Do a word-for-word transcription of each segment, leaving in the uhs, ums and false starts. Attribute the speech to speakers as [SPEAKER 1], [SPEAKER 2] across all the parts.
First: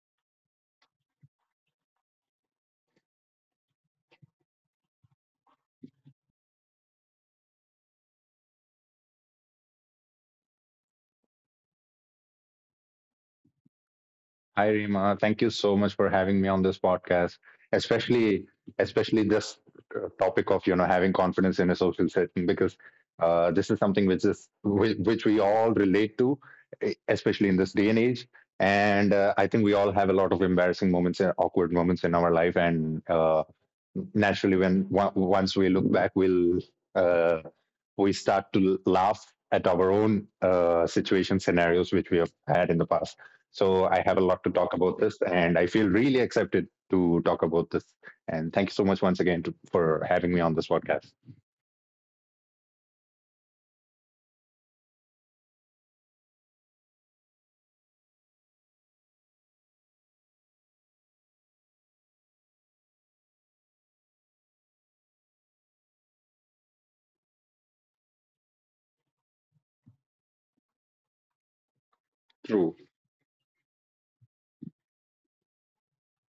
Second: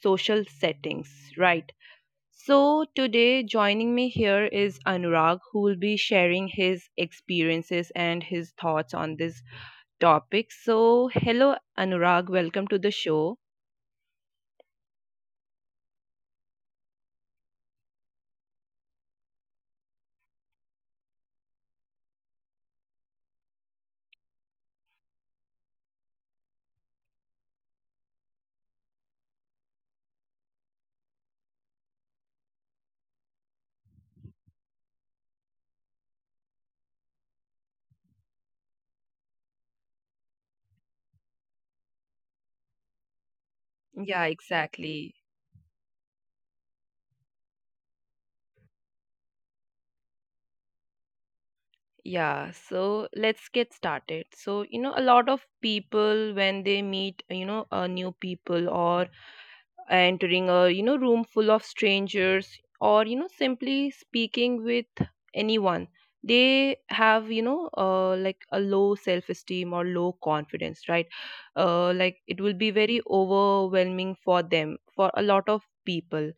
[SPEAKER 1] social settings, right? So, today joining me here is Anurag, who will be sharing his experiences and his thoughts on this topic. So, hello, Anurag, welcome to the show.
[SPEAKER 2] Hi, Rima. Thank you so much for having me on this podcast, especially especially this uh, topic of you know having confidence in a social setting because uh, this is something which is whi- which we all relate to, e- especially in this day and age. And uh, I think we all have a lot of embarrassing moments and awkward moments in our life, and uh, naturally when once we look back we'll uh, we start to laugh at our own uh, situation scenarios which we have had in the past. So I have
[SPEAKER 1] Yeah,
[SPEAKER 2] a lot to talk about
[SPEAKER 1] exactly.
[SPEAKER 2] this, and I feel really excited to talk about this, and thank you so much once again to, for having me on this podcast.
[SPEAKER 1] Yeah, so let's get started. So, you know, a lot of people when they meet, you know, uh, new people, or entering a, you know, room full of strangers, or, you know, simply speaking with anyone, they have, you know, uh, like a low self-esteem or low confidence, right? Uh, like it will be
[SPEAKER 2] True.
[SPEAKER 1] very overwhelming for them, for a lot of people.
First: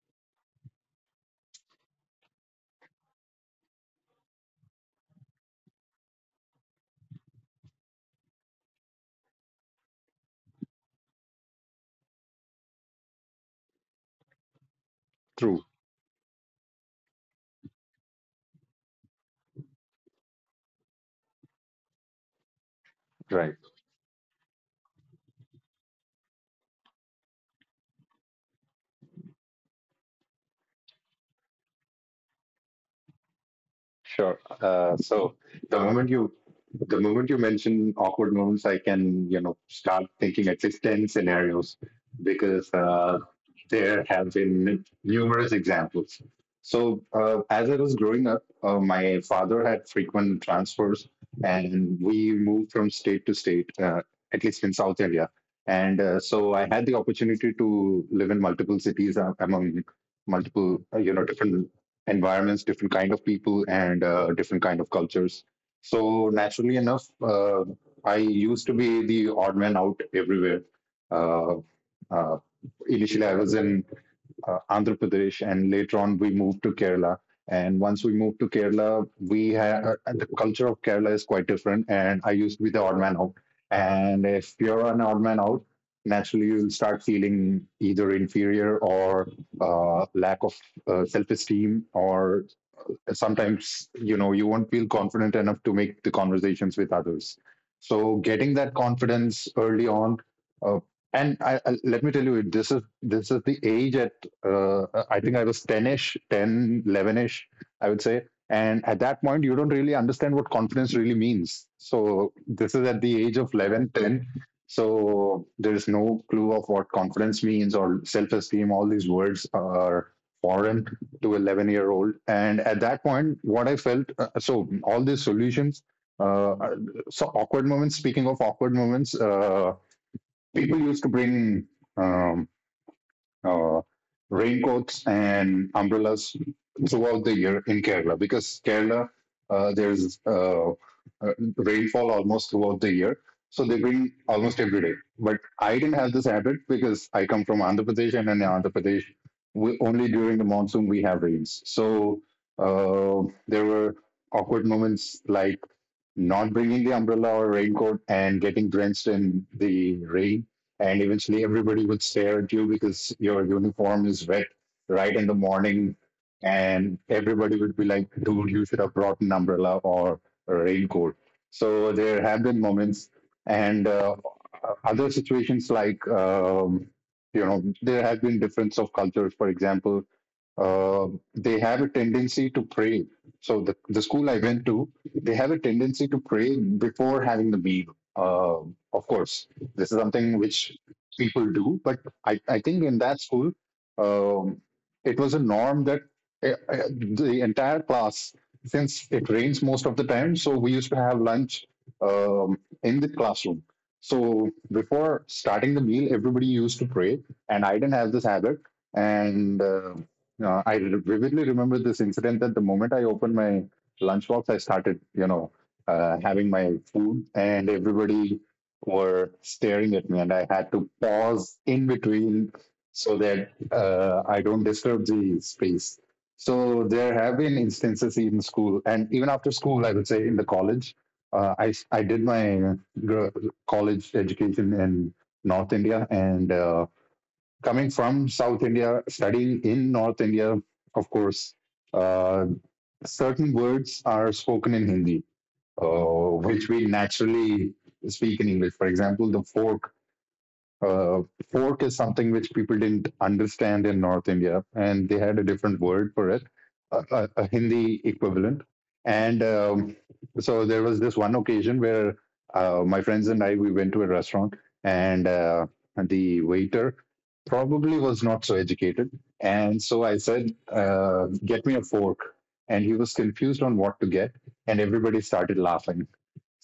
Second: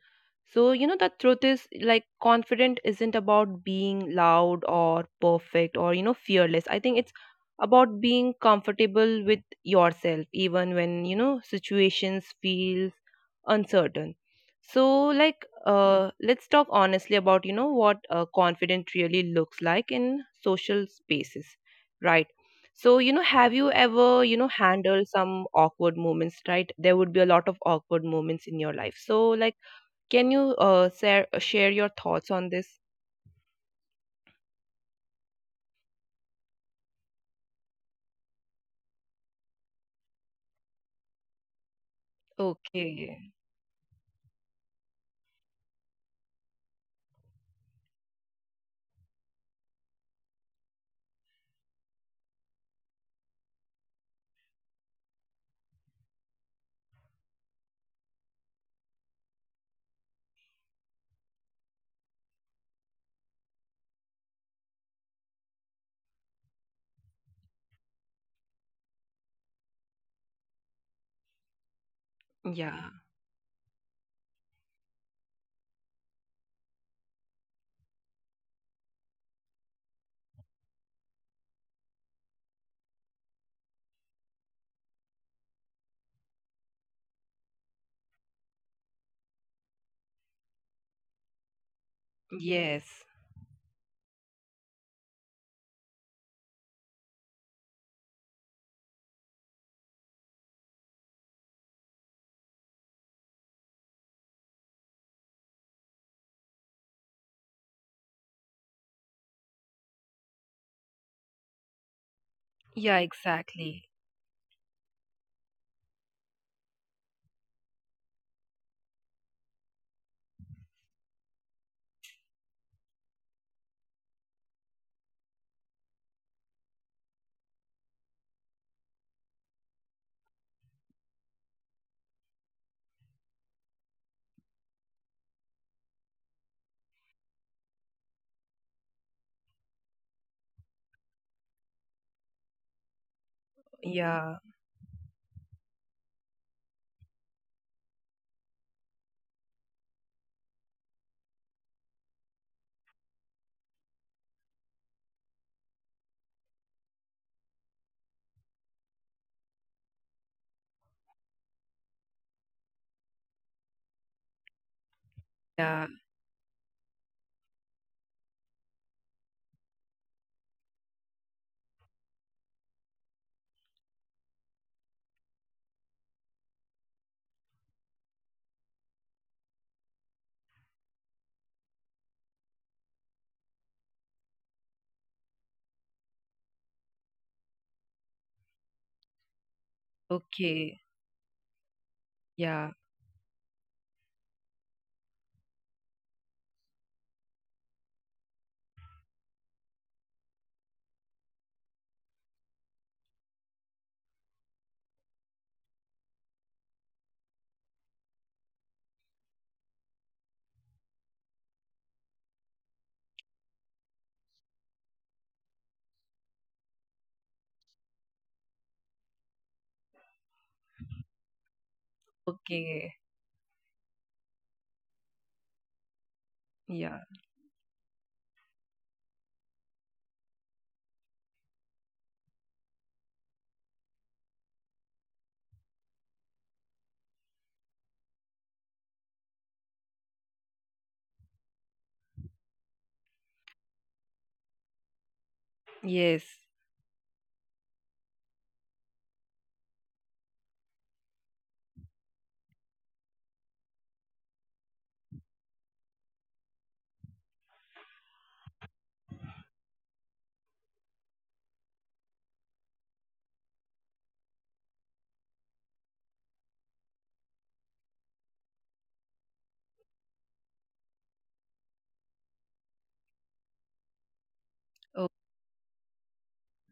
[SPEAKER 1] So, you know, the truth is, like, confident isn't about being loud or perfect or, you know, fearless. I think it's about being comfortable with yourself, even when, you know, situations feel uncertain. So, like,
[SPEAKER 2] True.
[SPEAKER 1] uh, let's talk honestly about, you know, what uh, confident really looks like in social spaces, right? So, you know, have
[SPEAKER 2] Right.
[SPEAKER 1] you ever, you know, handled some awkward moments, right? There would be a lot of awkward moments in your life. So, like, can you uh, share share your thoughts on this?
[SPEAKER 2] Sure. Uh, so the moment you the moment you mention awkward moments, I can, you know, start thinking at least ten scenarios, because uh,
[SPEAKER 1] Okay.
[SPEAKER 2] there have been numerous examples. So uh, as I was growing up, uh, my father had frequent transfers, and we moved from state to state, uh, at least in South India. And uh, so I had the opportunity to live in multiple cities, uh, among multiple uh, you know, different environments, different kind of people, and uh, different kind of cultures. So naturally enough, uh, I used to be the odd man out everywhere. Uh,
[SPEAKER 1] Yeah.
[SPEAKER 2] uh, initially, I was in uh, Andhra Pradesh, and later on we moved to Kerala. And once we moved to Kerala, we had uh, the culture of Kerala is quite different. And I used to be the odd man out. And if you're an odd man out, naturally you'll start feeling either inferior or uh, lack of uh, self-esteem, or
[SPEAKER 1] Yes.
[SPEAKER 2] sometimes you know you won't feel confident enough to make the conversations with others. So getting that confidence early on, uh, and I, I, let me tell you, this is this is the age at uh, I think I was ten-ish, ten, eleven-ish, I would say. And at that point you don't really understand what confidence really means. So this is
[SPEAKER 1] Yeah,
[SPEAKER 2] at the age of
[SPEAKER 1] exactly.
[SPEAKER 2] eleven, ten. So there is no clue of what confidence means or self-esteem. All these words are foreign to eleven year old, and at that point what I felt, uh, so all these solutions, uh, so awkward moments, speaking of awkward moments, uh, people used to bring um, uh, raincoats and umbrellas throughout the year in Kerala, because Kerala uh, there's uh, uh, rainfall almost throughout the year. So they bring
[SPEAKER 1] Yeah.
[SPEAKER 2] almost every day. But I didn't have this habit because I come from Andhra Pradesh, and in Andhra Pradesh, we, only during the monsoon we have rains. So uh, there were awkward moments like not bringing the umbrella or raincoat and getting drenched in the rain. And eventually, everybody would stare at you because your uniform is wet right in the
[SPEAKER 1] Yeah.
[SPEAKER 2] morning. And everybody would be like, "Dude, you should have brought an umbrella or a raincoat." So there have been moments. And uh, other situations like, um, you know, there have been difference of cultures. For example, um, they have a tendency to pray. So the, the school I went to, they have a tendency to pray before having the meal. Um, of course, this is something which
[SPEAKER 1] Okay.
[SPEAKER 2] people do, but I, I
[SPEAKER 1] Yeah.
[SPEAKER 2] think in that school, um, it was a norm that uh, uh, the entire class, since it rains most of the time, so we used to have lunch um, in the classroom. So before starting the meal, everybody used to pray, and I didn't have this habit. And uh, uh, I vividly remember this incident that the moment I opened my lunchbox, I started, you know, uh, having my food, and everybody were staring at me, and I had to pause in between
[SPEAKER 1] Okay.
[SPEAKER 2] so that uh, I don't disturb the space. So
[SPEAKER 1] Yeah.
[SPEAKER 2] there have been instances in school, and even after school, I would say in the college. Uh, I I did my gr- college education in North India, and uh, coming from South India, studying in North India, of course, uh, certain words are spoken in Hindi,
[SPEAKER 1] Yes.
[SPEAKER 2] uh, which we naturally speak in English. For example, the fork, uh, fork is something which people didn't understand in North India, and they had a different word for it, a, a, a Hindi equivalent. And um, so there was this one occasion where uh, my friends and I, we went to a restaurant, and uh, the waiter probably was not so educated, and so I said, uh, "Get me a fork." And he was confused on what to get, and
[SPEAKER 1] Oh,
[SPEAKER 2] everybody started laughing.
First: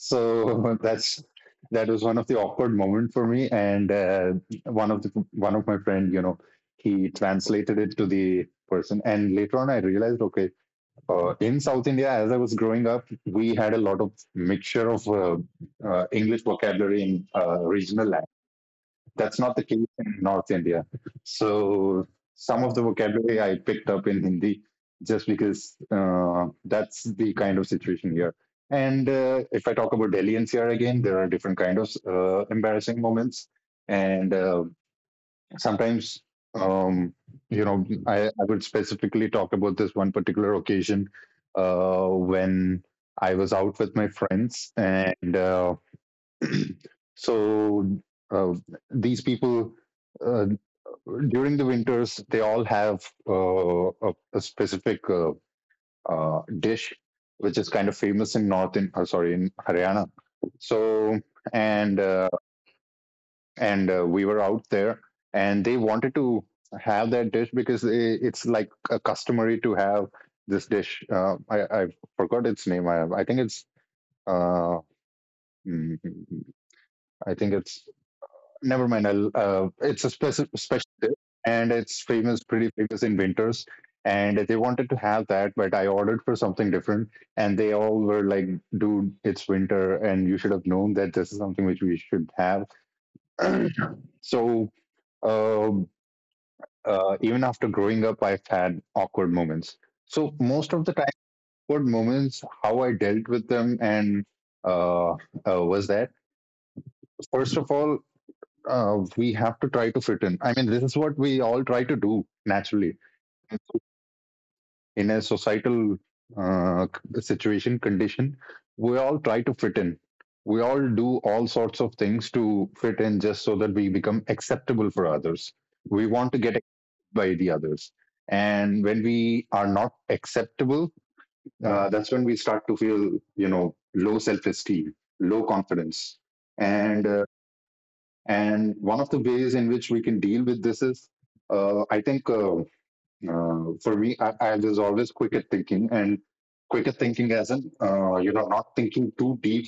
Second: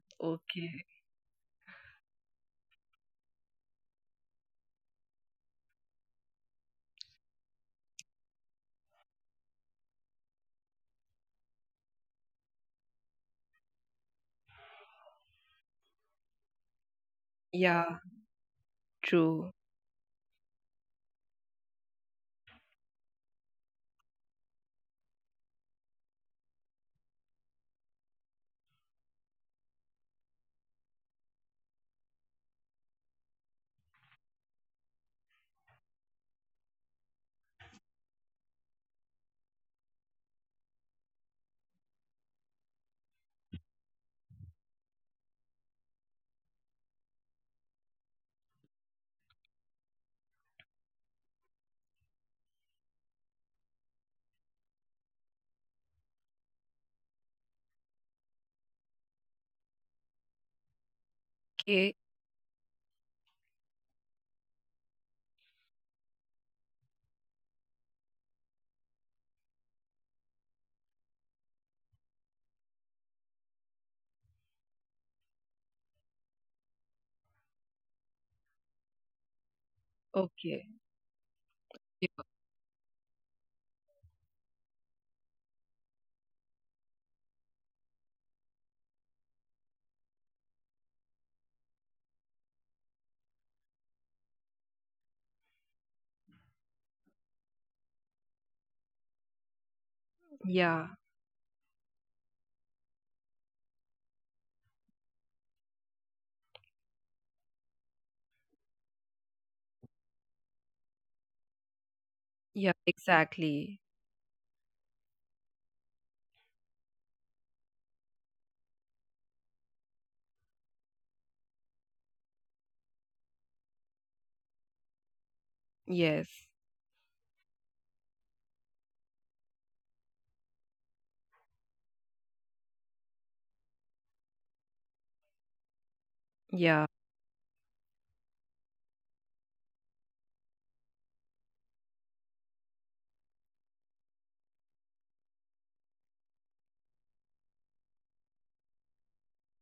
[SPEAKER 2] So
[SPEAKER 1] okay.
[SPEAKER 2] that's that was one of the awkward moment for me. And uh, one of the one of my friend, you know, he translated it to the person, and later on I realized, okay, uh, in South India, as I was growing up, we had a lot of mixture of uh, uh, English vocabulary in uh,
[SPEAKER 1] Yeah.
[SPEAKER 2] regional. That's
[SPEAKER 1] True.
[SPEAKER 2] not the case in North India. So some of the vocabulary I picked up in Hindi just because uh, that's the kind of situation here. And uh, if I talk about Delhi N C R, again, there are different kind of uh, embarrassing moments, and uh, sometimes um, you know, I, I would specifically talk about this one particular occasion uh, when I was out with my friends, and uh, so uh, these people uh, during the winters they all have uh, a, a specific uh, uh, dish which is kind of famous in north in uh, sorry in Haryana. So
[SPEAKER 1] Okay.
[SPEAKER 2] and uh, and uh, we were out there, and they wanted to have that dish because they, it's like a customary to have this dish. Uh, I I forgot its name. I I think it's uh mm, I think it's— never mind. I'll, uh, it's a specific
[SPEAKER 1] Okay.
[SPEAKER 2] special dish, and it's famous, pretty famous in winters. And they wanted to have that, but I ordered for something different, and they all were like, "Dude, it's winter, and you should have known that this is something which we should have." so, uh, uh, even after growing up, I've had awkward moments. So most of the
[SPEAKER 1] Yeah.
[SPEAKER 2] time, awkward moments, how I dealt with them, and uh, uh, was that, first of all, uh, we have to try to fit in. I mean, this is what we all try to do
[SPEAKER 1] Yeah.
[SPEAKER 2] naturally
[SPEAKER 1] Exactly.
[SPEAKER 2] in a societal uh, situation condition. We all try to fit in. We all do all sorts of things to fit in, just so that we become acceptable for others. We want
[SPEAKER 1] Yes.
[SPEAKER 2] to get accepted by the others. And when we are not acceptable, uh, that's when we start to feel, you know, low self esteem, low confidence.
[SPEAKER 1] Yeah.
[SPEAKER 2] And uh, and one of the ways in which we can deal with this is, uh, I think, uh, uh, for me, I, I there's always quicker thinking. And quicker thinking as in, uh, you know, not thinking too deep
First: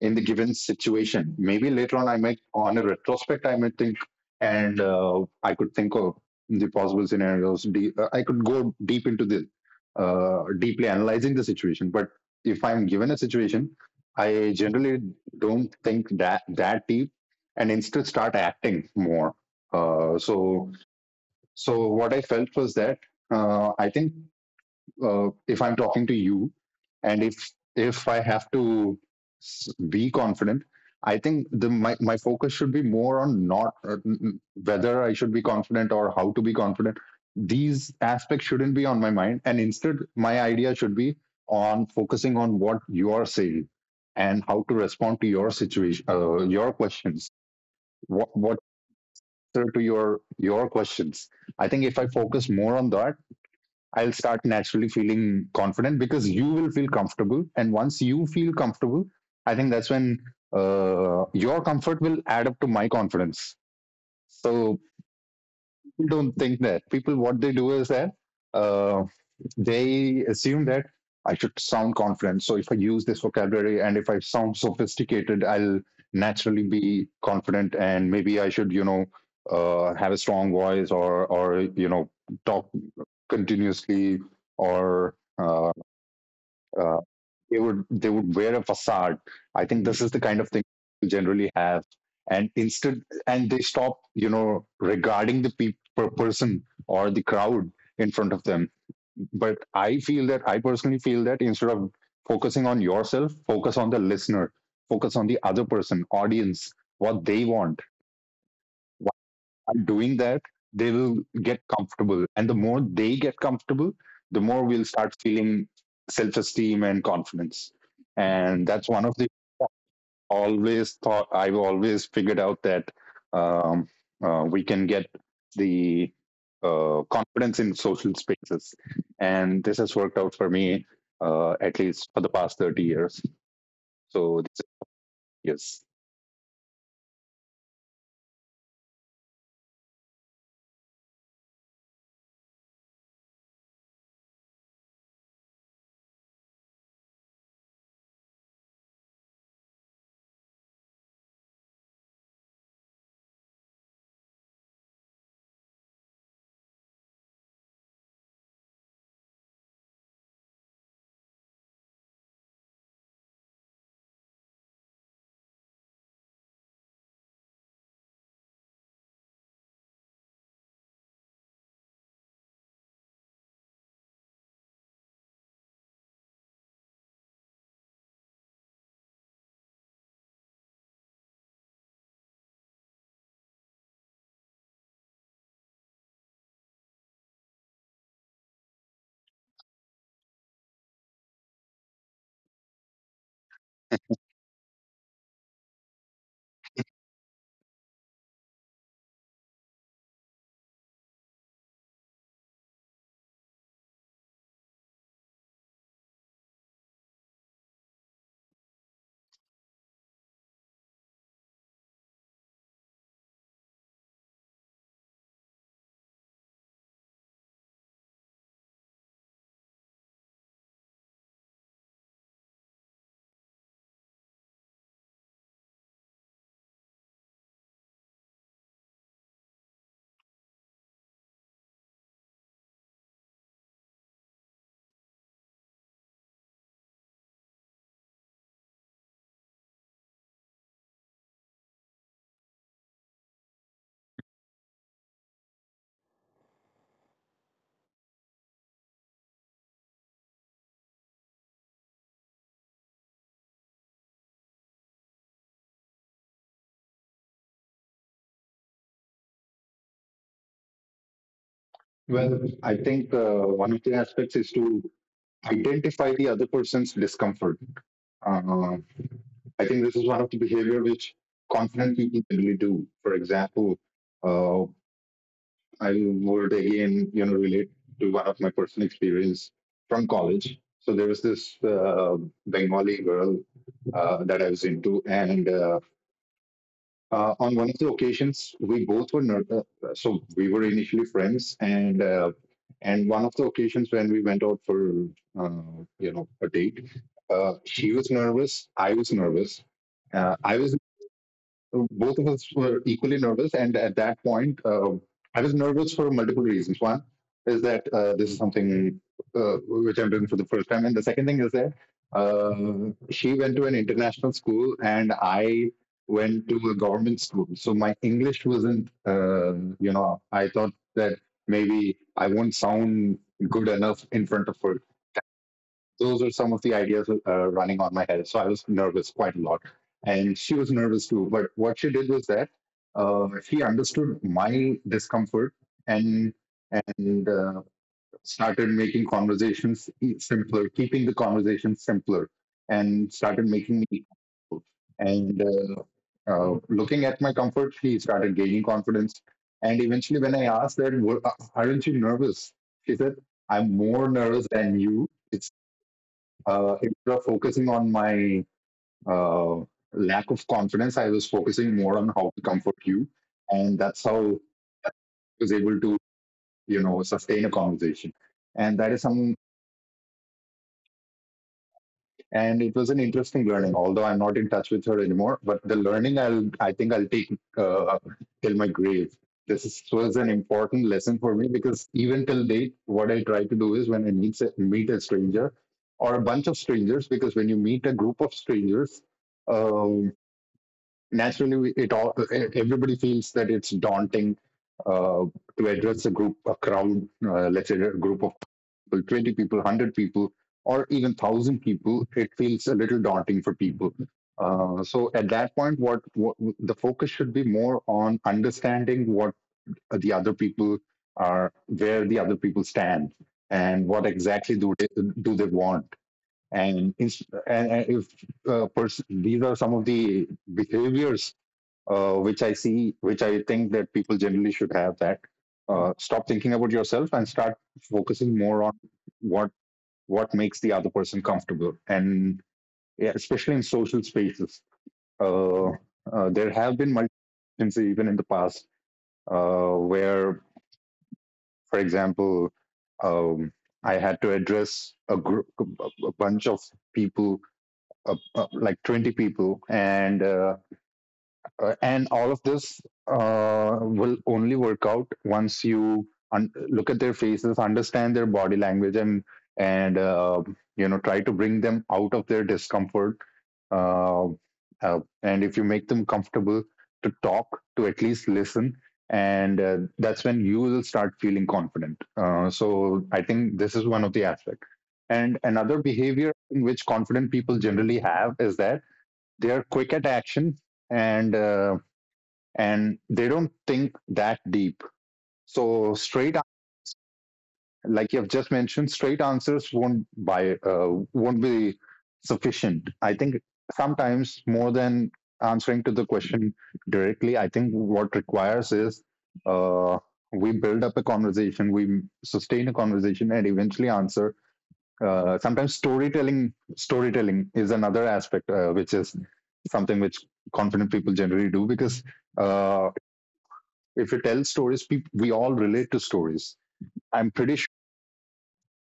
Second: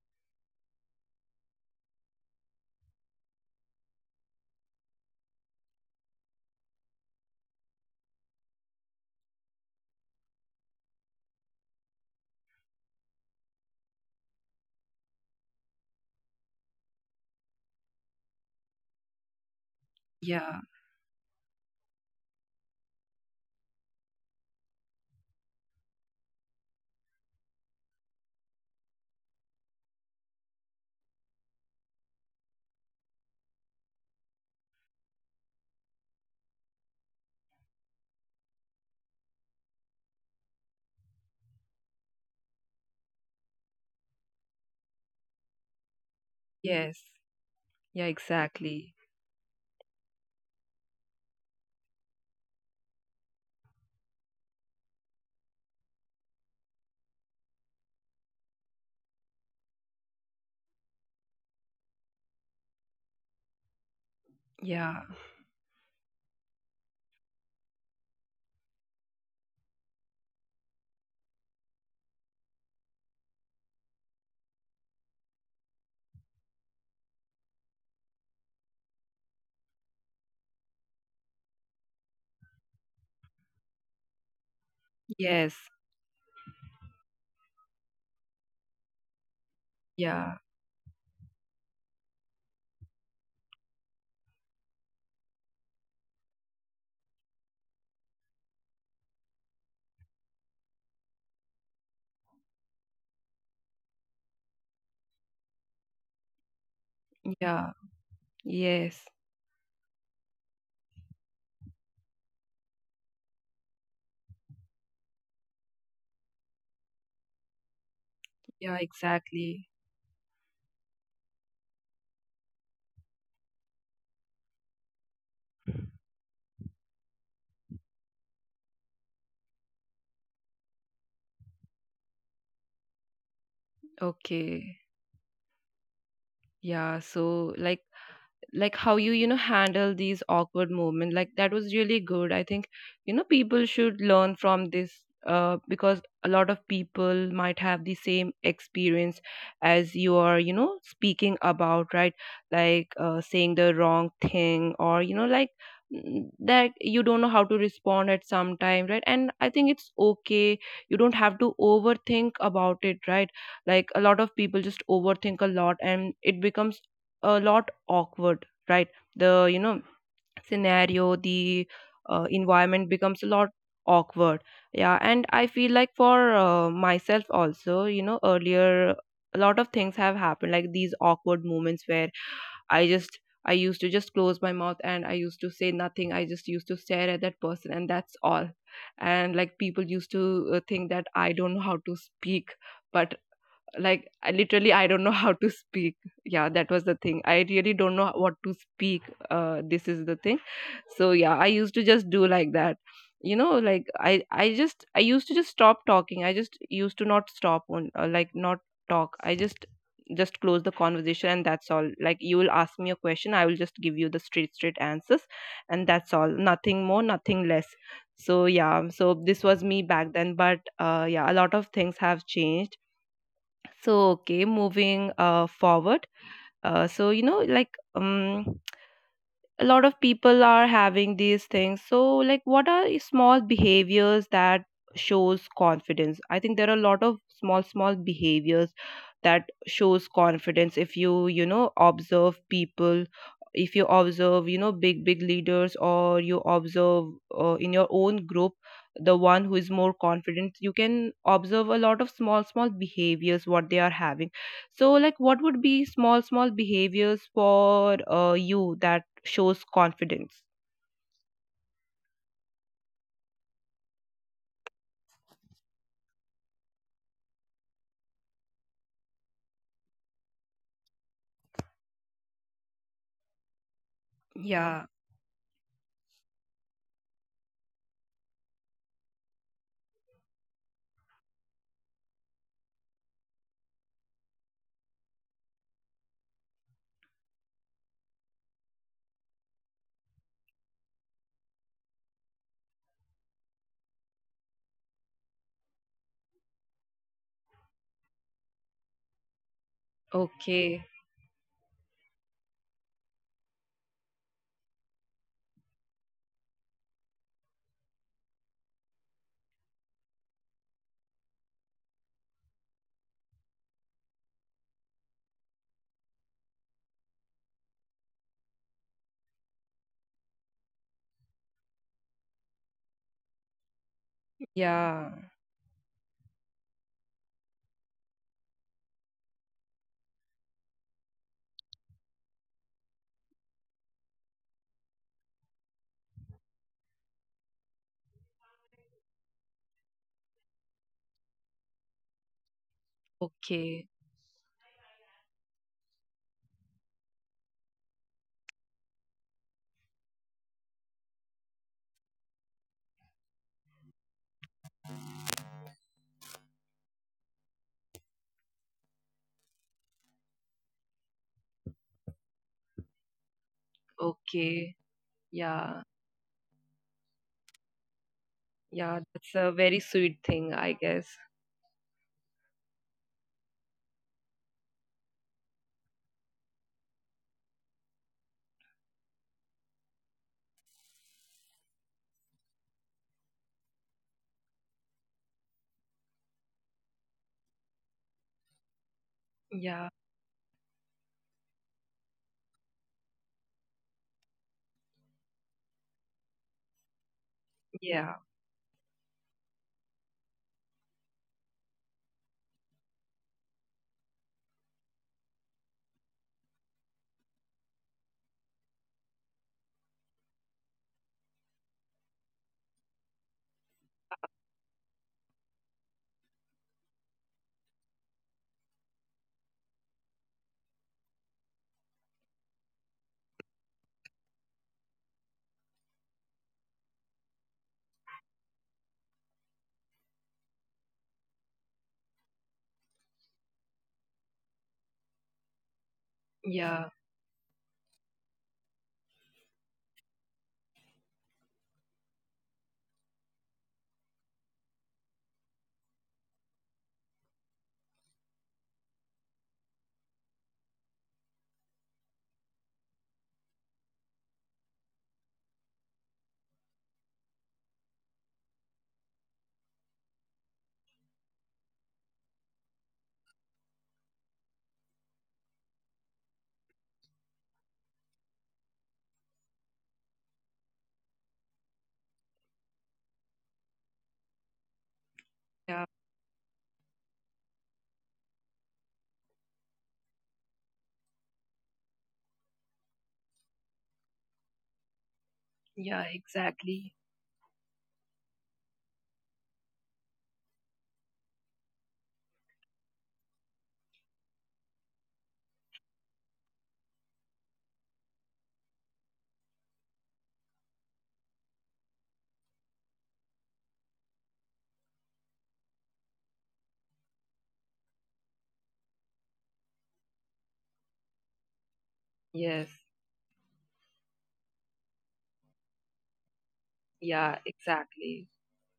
[SPEAKER 2] in the given situation. Maybe later on, I might, on a retrospect, I might think, and uh, I could think of the possible scenarios. De- uh, I could go deep into the uh, deeply analyzing the situation. But if I'm given a situation, I generally don't think that that deep, and instead start acting more. Uh,
[SPEAKER 1] Yeah.
[SPEAKER 2] so so what I felt was that, uh, I think, uh, if I'm talking to you, and if if I have to be confident, I think the my, my focus should be more on not uh, whether I should be confident or how to be confident. These aspects shouldn't be on my mind, and instead, my idea should be on focusing on what you are saying and how to respond to your situation, uh, your
[SPEAKER 1] Yes.
[SPEAKER 2] questions.
[SPEAKER 1] Yeah.
[SPEAKER 2] What what
[SPEAKER 1] Exactly.
[SPEAKER 2] answer to your your questions. I think if I focus more on that, I'll start naturally feeling confident, because you will feel comfortable, and once you feel comfortable, I think that's when uh, your comfort will add up to my confidence. So
[SPEAKER 1] Yeah.
[SPEAKER 2] don't think that. People, what they do is that uh, they assume that I should sound confident. So if I use this vocabulary and if I sound sophisticated, I'll naturally be confident. And maybe I should, you know, uh, have a strong voice, or, or you know, talk continuously, or
[SPEAKER 1] Yes.
[SPEAKER 2] uh, uh, they would they would wear a facade. I think this is the kind
[SPEAKER 1] Yeah.
[SPEAKER 2] of thing we generally have, and instead, and they stop, you know, regarding the pe- per person or the crowd in front of them. But I feel that, I personally feel that, instead of focusing on yourself, focus on the listener, focus on the other person, audience, what they want
[SPEAKER 1] Yeah. Yes.
[SPEAKER 2] are doing that, they will get comfortable. And the more they get comfortable, the more we'll start feeling self esteem and confidence. And
[SPEAKER 1] Yeah.
[SPEAKER 2] that's one of the
[SPEAKER 1] Exactly.
[SPEAKER 2] always thought I've always figured out that um, uh, we can get the uh, confidence in social spaces, and this has worked out for me uh, at least for the past thirty years. So
[SPEAKER 1] Okay.
[SPEAKER 2] yes,
[SPEAKER 1] Yeah, so, like, like how you you know handle these awkward moments, like, that was really good, I think. You know, people should learn from this, uh, because a lot of people might have the same experience as you are, you know, speaking about, right? Like, uh, saying the wrong thing, or, you know, like, mm, that you don't know how to respond at some time, right? And I think it's okay, you don't have to overthink about it, right? Like, a lot of people just overthink a lot, and it becomes a lot awkward, right? The, you know, scenario, the uh, environment becomes a lot awkward. Yeah, and I feel like, for uh, myself also, you know, earlier, a lot of things have happened, like these awkward moments where i just i used to just close my mouth, and I used to say nothing. I just used to stare at that person, and that's all. And like, people used to uh, think that I don't know how to speak. But like, I literally, I don't know how to speak. Yeah, that was the thing, I really don't know what to speak. Uh, this is the thing. So yeah, I used to just do like that. You know, like, i i just i used to just stop talking. I just used to not stop on, uh, like not talk, I just just close the conversation, and that's all. Like, you will ask me a question, I will just give you the straight straight answers, and that's all, nothing more, nothing less. So yeah, so this was me back then, but uh, yeah, a lot of things have changed. So, okay, moving uh, forward. Uh, so, you know, like, um, a lot of people are having these things. So like, what are i- small behaviors that shows confidence? I think there are a lot of small small behaviors that shows confidence, if you, you know, observe people. If you observe, you know, big big leaders, or you observe uh, in your own group, the one who is more confident, you can observe a lot of small small behaviors what they are having. So like, what would be small small behaviors for uh, you that shows confidence?
[SPEAKER 2] well, I think uh, one of the aspects is to identify the other person's discomfort. Uh, I think this is one of the behavior which confident people generally do. For example, uh,
[SPEAKER 1] Yeah,
[SPEAKER 2] I would, again, you know, relate to one of my personal experience from college. So there was this uh, Bengali girl uh, that I was into, and uh, uh, on one of the occasions we both were ner- uh, so we were initially friends and uh, and one of the occasions when we went out for uh, you know a date. Uh, she was nervous, I was nervous. Uh, I was
[SPEAKER 1] okay.
[SPEAKER 2] Both of us were equally nervous. And at that point, uh, I was nervous for multiple reasons. One is that uh, this is something uh, which I'm doing for the first time. And the second thing is that uh, she went to an international school and I went to a government school. So my English wasn't, uh, you know, I thought that maybe I won't sound good enough in front of her.
[SPEAKER 1] Yeah,
[SPEAKER 2] Those are some of the ideas uh, running on my head. So I was nervous quite a lot. And she was nervous too. But what she did was that uh, she understood my discomfort and and uh, started making conversations e- simpler, keeping the conversation simpler, and started
[SPEAKER 1] okay.
[SPEAKER 2] making me comfortable. and uh, uh, looking at my comfort, she started gaining confidence. And eventually, when I asked that, "Wo- uh, aren't you nervous?" She said, "I'm more nervous than you." It's uh, instead of focusing on my uh, lack of confidence, I was focusing more on how to comfort you, and that's how I
[SPEAKER 1] Okay.
[SPEAKER 2] was
[SPEAKER 1] Yeah,
[SPEAKER 2] able to you know sustain a conversation. And
[SPEAKER 1] yeah.
[SPEAKER 2] that is
[SPEAKER 1] That's
[SPEAKER 2] some,
[SPEAKER 1] a very sweet thing, I guess.
[SPEAKER 2] And it was an interesting learning. Although I'm not in touch with her anymore, but the learning I'll, I think I'll take uh, till my grave. This is, was an important lesson for me because even till date, what I try to do is when I meet a, meet a stranger or a bunch of strangers, because when you meet a group of strangers,
[SPEAKER 1] Yeah,
[SPEAKER 2] um, naturally it all e- everybody feels that it's daunting uh, to address a group, a crowd, uh, let's say a
[SPEAKER 1] yeah,
[SPEAKER 2] group of people, twenty people, one hundred people, or even one thousand people. It feels a little daunting for people. Uh, so at that point, what, what the focus should be more on understanding what the other people are, where the other people stand, and what exactly do they, do they want, and, and and if uh, pers- these are some of the behaviors uh, which I see, which I think that people generally should have that. Uh, stop thinking about yourself and start focusing more on what what makes the other person comfortable, and yeah, especially in social spaces. Uh, uh, there have
[SPEAKER 1] yeah,
[SPEAKER 2] been multiple instances even in the past uh, where, for example, um, I had to address a group, a bunch of people, uh, uh, like twenty people, and uh, uh, and all of this uh, will only work out once you un- look at their faces, understand their body language, and and uh, you know try to bring them out of their discomfort. uh, uh, and if you make them comfortable to talk, to at least listen, and uh, that's when you will start feeling confident. Uh, so I think this is one of the aspects. And another
[SPEAKER 1] yeah,
[SPEAKER 2] behavior in which confident people generally have is that they are quick at action, and uh, and they don't think that deep. So
[SPEAKER 1] yeah,
[SPEAKER 2] straight,
[SPEAKER 1] exactly.
[SPEAKER 2] like you've just mentioned, straight answers won't buy uh, won't be sufficient. I think sometimes more than answering to the question directly, I think what requires is uh, we build up a conversation, we sustain a conversation, and eventually answer. Uh, sometimes storytelling storytelling is another aspect uh, which is something which confident people generally do because
[SPEAKER 1] Yes,
[SPEAKER 2] uh, if you tell stories, people, we all relate to stories. I'm
[SPEAKER 1] yeah,
[SPEAKER 2] pretty sure
[SPEAKER 1] exactly.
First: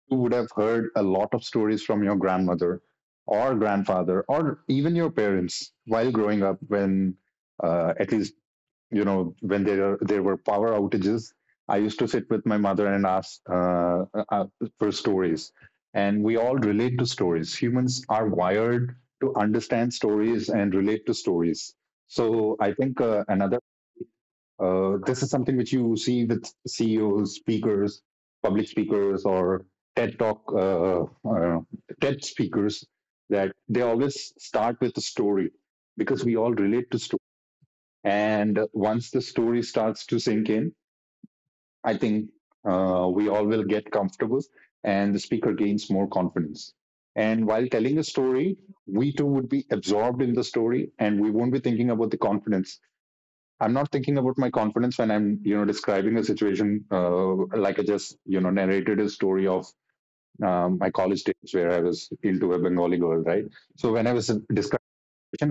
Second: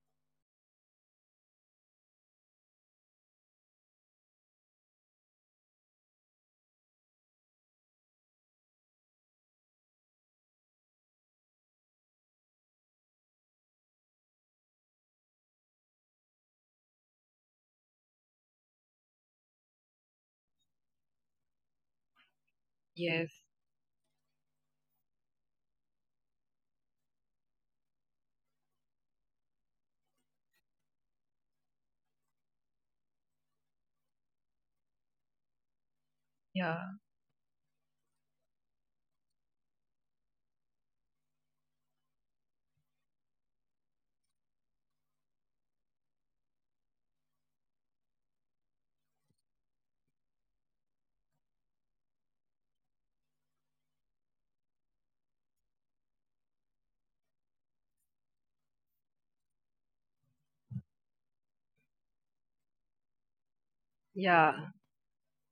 [SPEAKER 2] you would have heard a lot of stories from your grandmother or grandfather or even your parents while growing up when uh, at least you know when there there were power outages. I used to sit with my mother and ask uh, uh, for stories, and we all relate to stories. Humans are wired to understand stories and relate to stories. So I think, uh,
[SPEAKER 1] Yes,
[SPEAKER 2] another uh, this is something which you see with C E Os, speakers, public speakers, or TED Talk, uh, uh, TED speakers, that they always start with a story because we all
[SPEAKER 1] yeah,
[SPEAKER 2] relate to story. And once the story starts to sink in, I think uh, we all will get comfortable and the speaker gains more confidence. And while telling a story, we too would be absorbed in the story and we won't be thinking about the confidence. I'm not thinking about my confidence when I'm, you know, describing a situation, uh, like I just, you know, narrated a story of um, my college days where I was into a Bengali girl, right? So when I was
[SPEAKER 1] yeah,
[SPEAKER 2] describing,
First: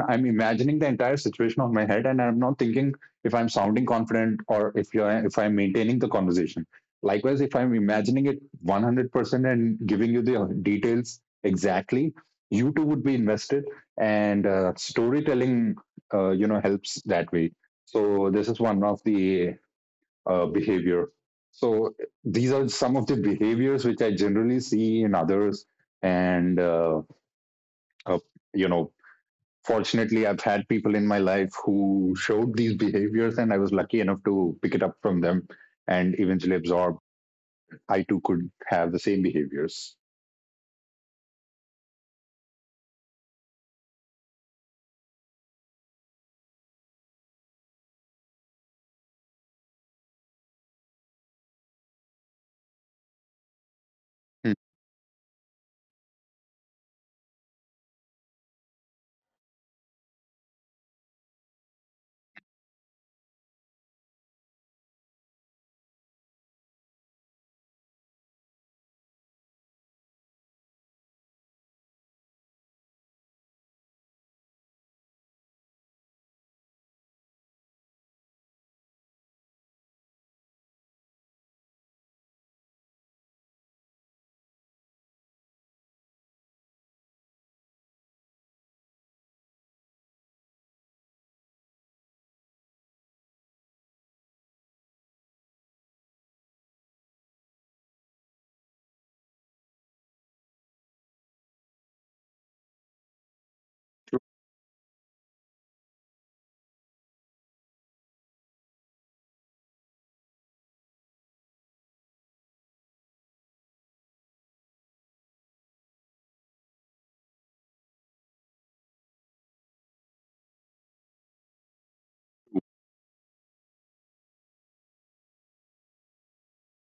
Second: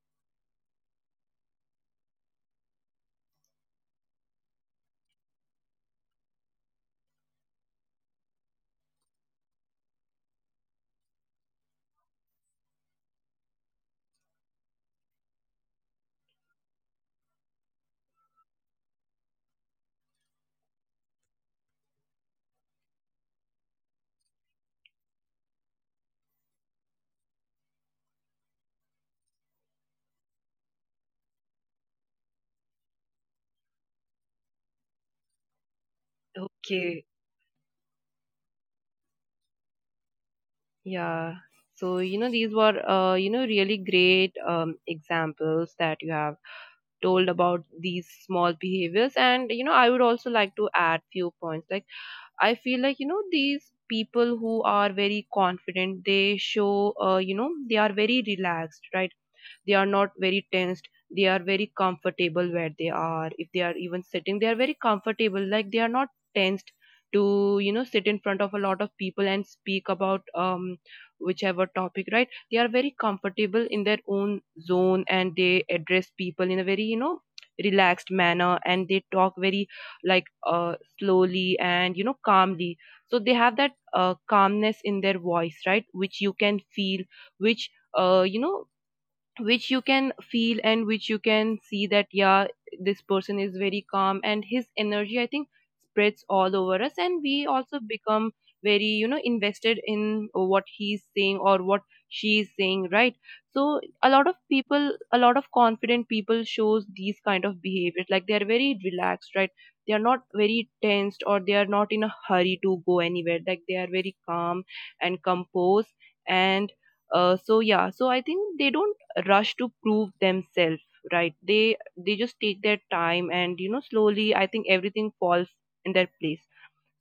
[SPEAKER 2] I'm imagining the entire situation on my head, and I'm not thinking if I'm sounding confident or if you're if I'm maintaining the conversation. Likewise, if I'm imagining it one hundred percent and giving you the uh, details exactly, you too would be invested, and uh, storytelling, uh, you know, helps that way. So this is one of the uh, behavior. So these are some of the behaviors which I generally see in others, and uh, uh, you know fortunately I've had people in my life who showed these behaviors and I was lucky enough to pick it up from them and eventually
[SPEAKER 1] okay.
[SPEAKER 2] absorb I too could have the same behaviors.
[SPEAKER 1] Yeah. So, you know, these were, uh, you know, really great um, examples that you have told about these small behaviors. And, you know, I would also like to add few points. Like, I feel like, you know, these people who
[SPEAKER 2] Hmm.
[SPEAKER 1] are very confident, they show, uh, you know, they are very relaxed, right? They are not very tensed, they are very comfortable where they are. If they are even sitting, they are very comfortable, like they are not tensed to, you know, sit in front of a lot of people and speak about um whichever topic, right? They are very comfortable in their own zone, and they address people in a very, you know, relaxed manner, and they talk very, like, uh slowly and, you know, calmly. So they have that uh, calmness in their voice, right? Which you can feel, which, uh, you know, which you can feel, and which you can see that yeah, this person is very calm, and his energy, I think, spreads all over us, and we also become very, you know, invested in what he's saying or what she is saying, right? So a lot of people, a lot of confident people shows these kind of behaviors. Like, they are very relaxed, right? They are not very tensed, or they are not in a hurry to go anywhere. Like, they are very calm and composed, and uh, so yeah, so I think they don't rush to prove themselves, right? They they just take their time, and, you know, slowly, I think everything falls in their place.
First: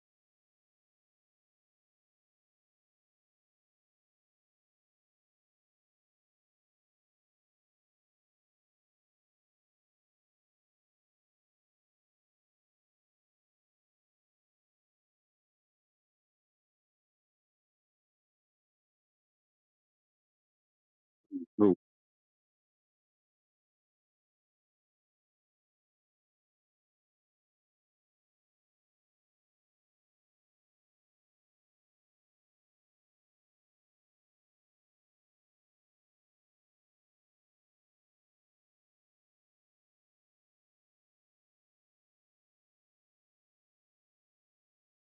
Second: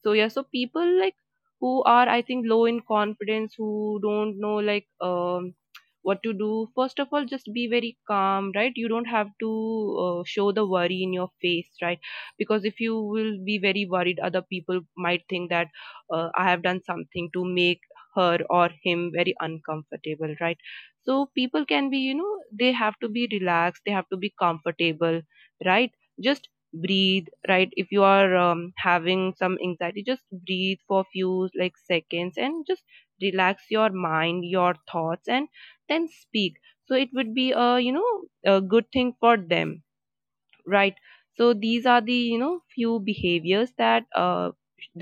[SPEAKER 1] So yeah, so people like, who are, I think, low in confidence, who don't know, like, um what to do. First of all, just be very calm, right? You don't have to uh, show the worry in your face, right? Because if you will be very worried, other people might think that uh, I have done something to make her or him very uncomfortable, right? So people
[SPEAKER 2] True.
[SPEAKER 1] can be, you know, they have to be relaxed, they have to be comfortable, right? Just breathe, right? If you are, um, having some anxiety, just breathe for few, like, seconds, and just relax your mind, your thoughts, and then speak. So it would be a, you know, a good thing for them, right? So these are the, you know, few behaviors that uh,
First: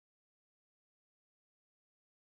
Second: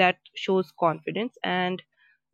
[SPEAKER 1] that shows confidence. And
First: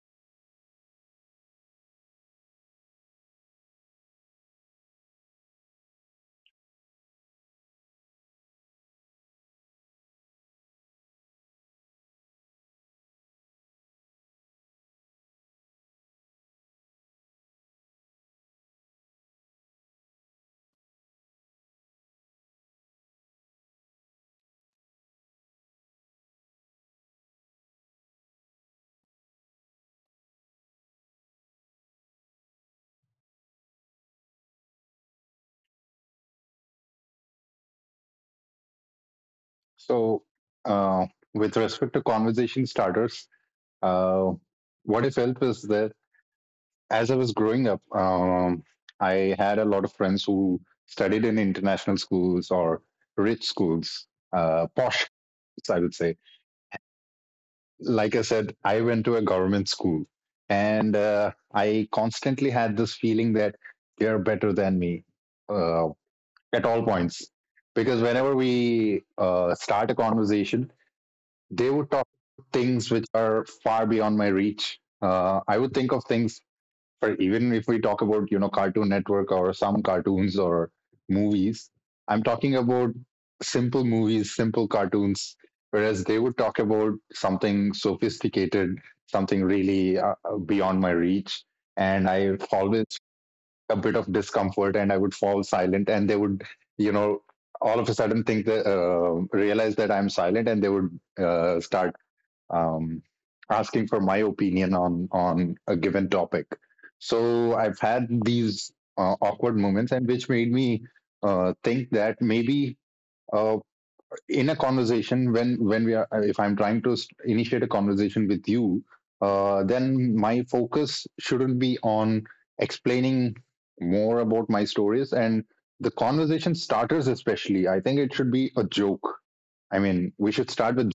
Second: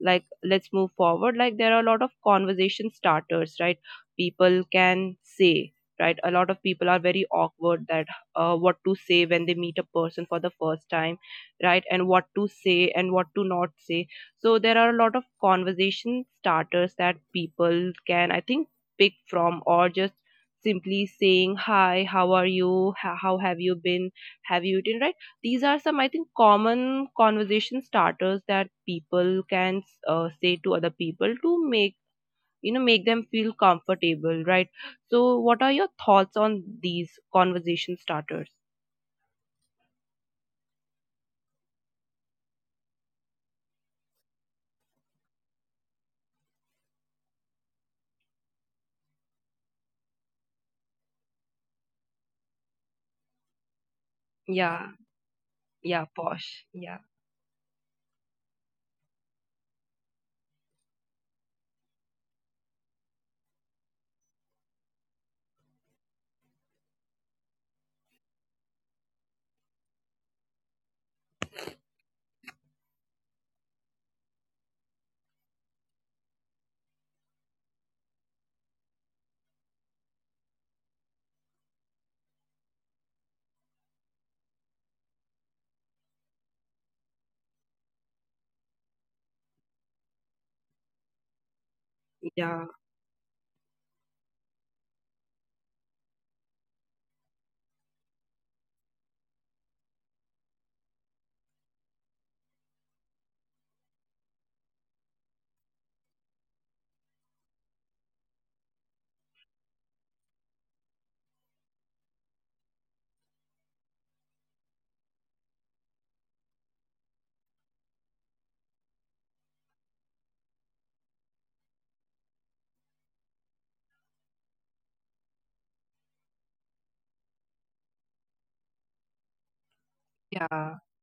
[SPEAKER 1] like, let's move forward. Like, there are a lot of conversation starters, right? People can say, right, a lot of people are very awkward that, uh, what to say when they meet a person for the first time, right? And what to say and what to not say. So there are a lot of conversation starters that people can, I think, pick from, or just simply saying hi, how are you, Ho- how have you been, have you eaten, right? These are some, I think, common conversation starters that people can uh, say to other people to make, you know, make them feel comfortable, right? So, what are your thoughts on these conversation starters?
[SPEAKER 2] So uh, with respect to conversation starters, uh, what I felt was that as I was growing up, um, I had a lot of friends who studied in international schools or rich schools, uh,
[SPEAKER 1] Yeah,
[SPEAKER 2] posh schools, I would
[SPEAKER 1] yeah,
[SPEAKER 2] say.
[SPEAKER 1] posh. Yeah,
[SPEAKER 2] Like I said, I went to a government school, and uh, I constantly had this feeling that they're better than me uh, at all points. Because whenever we uh, start a conversation, they would talk things which are far beyond my reach. Uh, I would think of things, or even if we talk about you know Cartoon Network or some cartoons or movies, I'm talking about simple movies, simple cartoons. Whereas they would talk about something sophisticated, something really uh, uh, beyond my reach, and I
[SPEAKER 1] yeah,
[SPEAKER 2] always a bit of discomfort, and I would fall silent, and they would you know all of a sudden think that uh, realize that I'm silent, and they would uh, start um, asking for my opinion on on a given topic. So I've had these uh, awkward moments, and which made me uh, think that maybe uh, in a conversation when when we are, uh, if I'm trying to s- initiate a conversation with you, uh, then my focus shouldn't be on explaining more about my stories, and the conversation starters especially I think it should be a joke. I mean, we should
[SPEAKER 1] yeah,
[SPEAKER 2] start with,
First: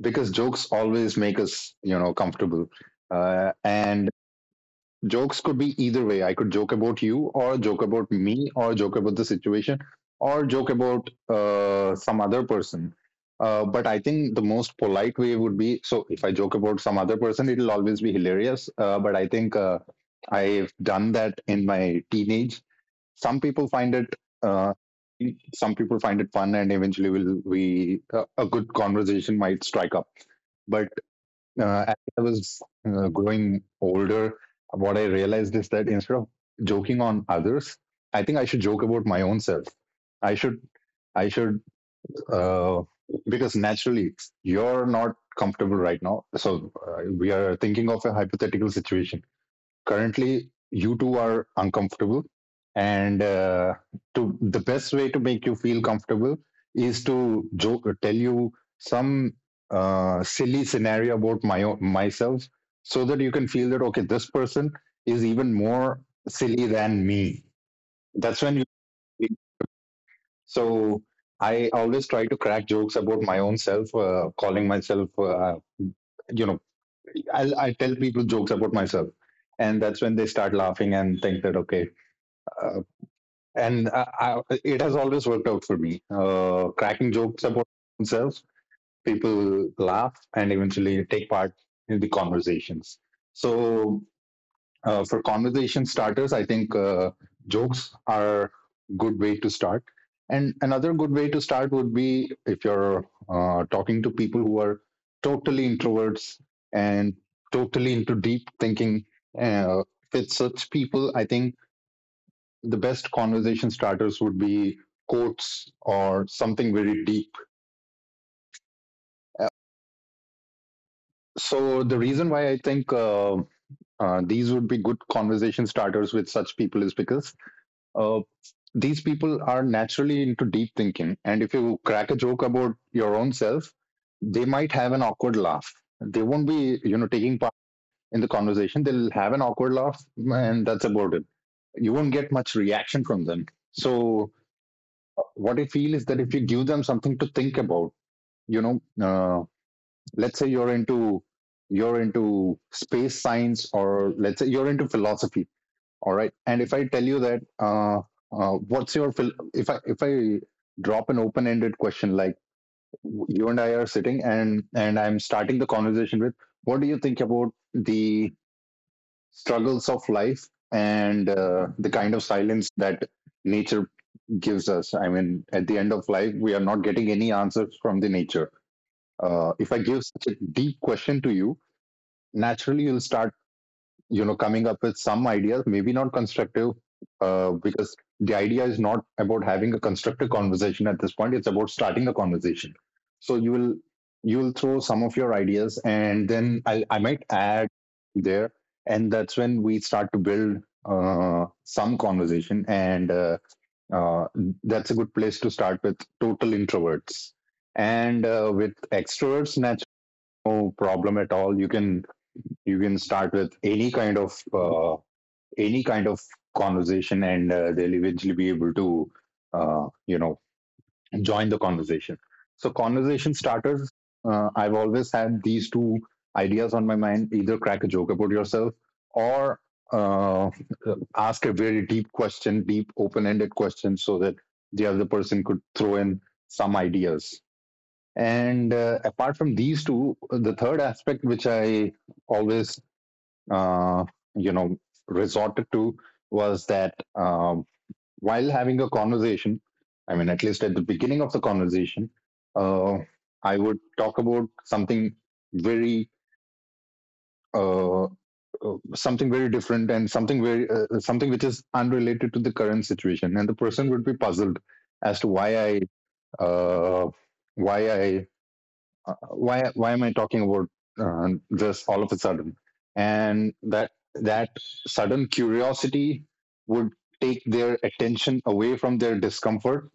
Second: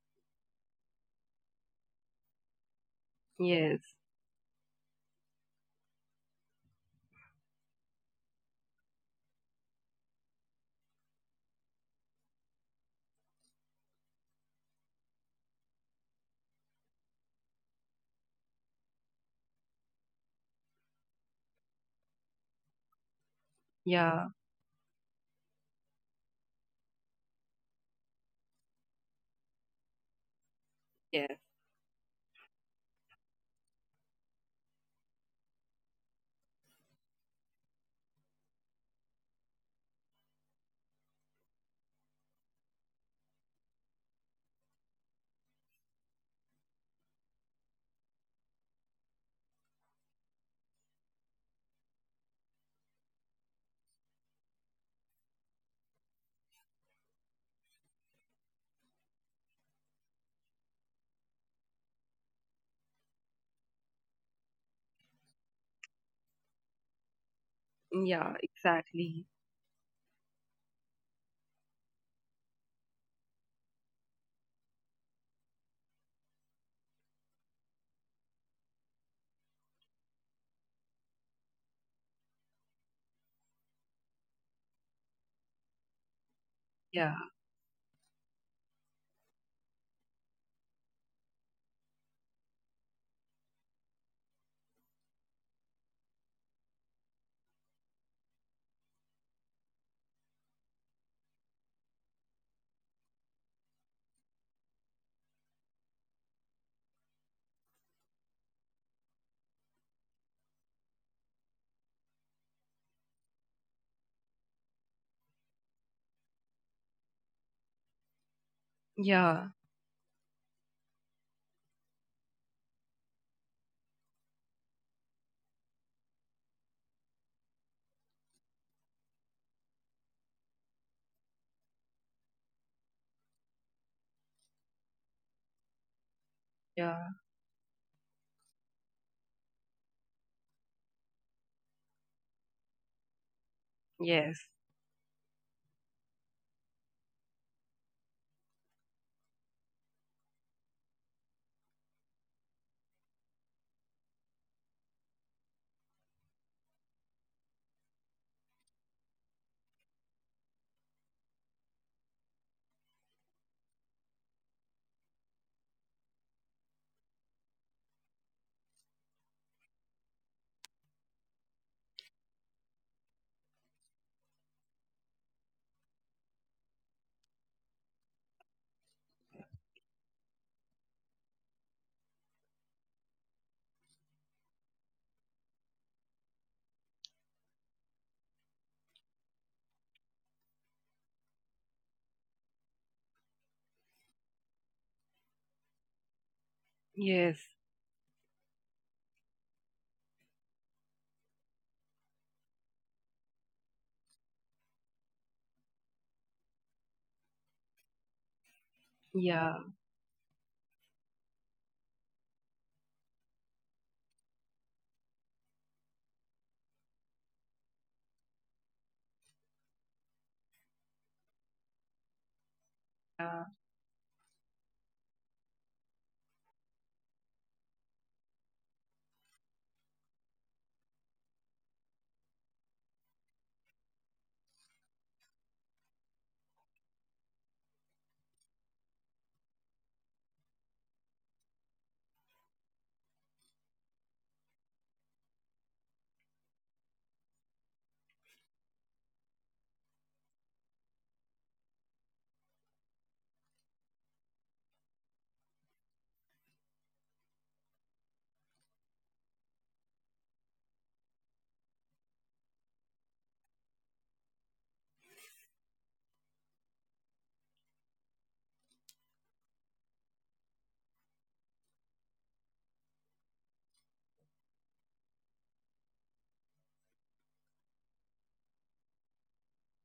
[SPEAKER 2] because jokes always make us, you know, comfortable. Uh,
[SPEAKER 1] yes,
[SPEAKER 2] and jokes could be either way. I could joke about you, or joke about me, or joke about the situation, or joke about uh, some other person. Uh, but I think the most polite way would be, so if I joke about some other person, it'll always be hilarious. Uh, but I think uh, I've done that in my teenage. Some people find it.
[SPEAKER 1] yeah,
[SPEAKER 2] Uh, some people find it fun and eventually will we a a good conversation might strike up, but
[SPEAKER 1] yes,
[SPEAKER 2] uh, as I was uh, growing older, what I realized is that instead of joking on others, I think I should joke about my own self. I should, I should, uh, because naturally you're not comfortable right now. So uh, we are thinking of a hypothetical situation. Currently you two are uncomfortable, and uh, to the best way to make you feel comfortable is to joke or tell you some uh, silly scenario about my own, myself, so that you can feel that okay, this person is even more silly than me.
[SPEAKER 1] yeah,
[SPEAKER 2] That's when you
[SPEAKER 1] exactly.
[SPEAKER 2] so I always try to crack jokes about my own self, uh, calling myself, uh, you know i I tell people jokes about myself, and that's when they start laughing and think that okay, uh, and I, I, it has always worked out for me. Uh, cracking
[SPEAKER 1] Yeah,
[SPEAKER 2] jokes about themselves, people laugh and eventually take part in the conversations. So, uh, for conversation starters, I think uh, jokes are a good way to start. And another good way to start would be if you're uh, talking to people who are totally introverts and totally into deep thinking. Uh, with such people, I think the best conversation starters would be quotes or something very deep.
[SPEAKER 1] yeah,
[SPEAKER 2] So the reason why I think uh, uh, these would be good conversation starters with such people is because uh, these people are naturally into deep thinking, and if you crack a joke about your own self, they might have an awkward laugh. They won't be, you know,
[SPEAKER 1] yeah,
[SPEAKER 2] taking part in the conversation. They'll have an awkward laugh, and that's about it. You won't get much reaction from them. So,
[SPEAKER 1] yes,
[SPEAKER 2] uh, what I feel is that if you give them something to think about, you know uh, let's say you're into you're into space science, or let's say you're into philosophy, all right? And if I tell you that uh, uh, what's your phil- if i if i drop an open ended question like, you and I are sitting and and I'm starting the conversation with, what do you think about the struggles of life and uh, the kind of silence that nature gives us? I mean, at the end of life we are not getting any answers from the nature. Uh, if I give such a deep question to you, naturally you'll start, you know, coming up with some ideas, maybe not constructive, uh, because the idea is not about having a constructive conversation at this point. It's about starting a conversation. So you will you will throw some of your ideas, and then i, I might
[SPEAKER 1] yes,
[SPEAKER 2] add there, and that's when we start to build uh, some conversation, and uh, uh, that's a good place to start with total introverts. And uh, with extroverts,
[SPEAKER 1] yeah,
[SPEAKER 2] naturally, no problem at all. You can you can start with any kind of uh, any kind of conversation, and uh, they'll eventually be able to, uh, you know, join the conversation. So conversation
[SPEAKER 1] yeah,
[SPEAKER 2] starters. Uh, I've always had these two ideas on my mind: either crack a joke about yourself, or uh, ask a very deep question, deep open-ended question, so that the other person could throw in some ideas. And uh, apart from these two, the third aspect which I always, uh, you know, resorted to was that um, while having a conversation, I mean at least at the beginning of the conversation, uh, I would talk about something very, uh, uh, something very different, and something very, uh, something which is unrelated to the current situation, and the person would be puzzled as to why I, uh, why I why why am I talking about uh, this all of a sudden? And that that sudden curiosity would take their attention away from their discomfort.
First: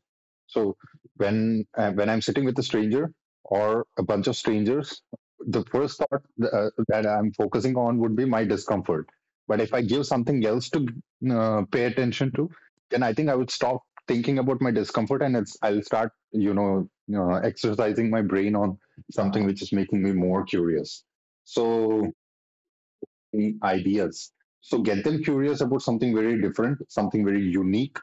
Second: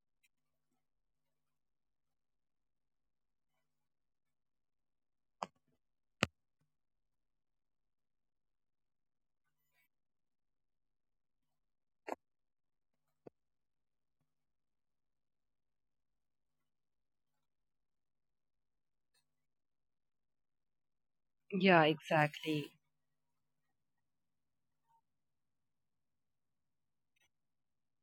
[SPEAKER 2] So when uh, when I'm sitting with a stranger or a bunch of strangers, the first thought uh, that I'm focusing on would be my discomfort. But if I give something else to uh, pay attention to, then I think I would stop thinking about my discomfort, and it's, I'll start, you know, uh, exercising my brain on something which is making me more curious.
[SPEAKER 1] yeah,
[SPEAKER 2] So
[SPEAKER 1] exactly.
[SPEAKER 2] mm, ideas. So get them curious about something very different, something very unique,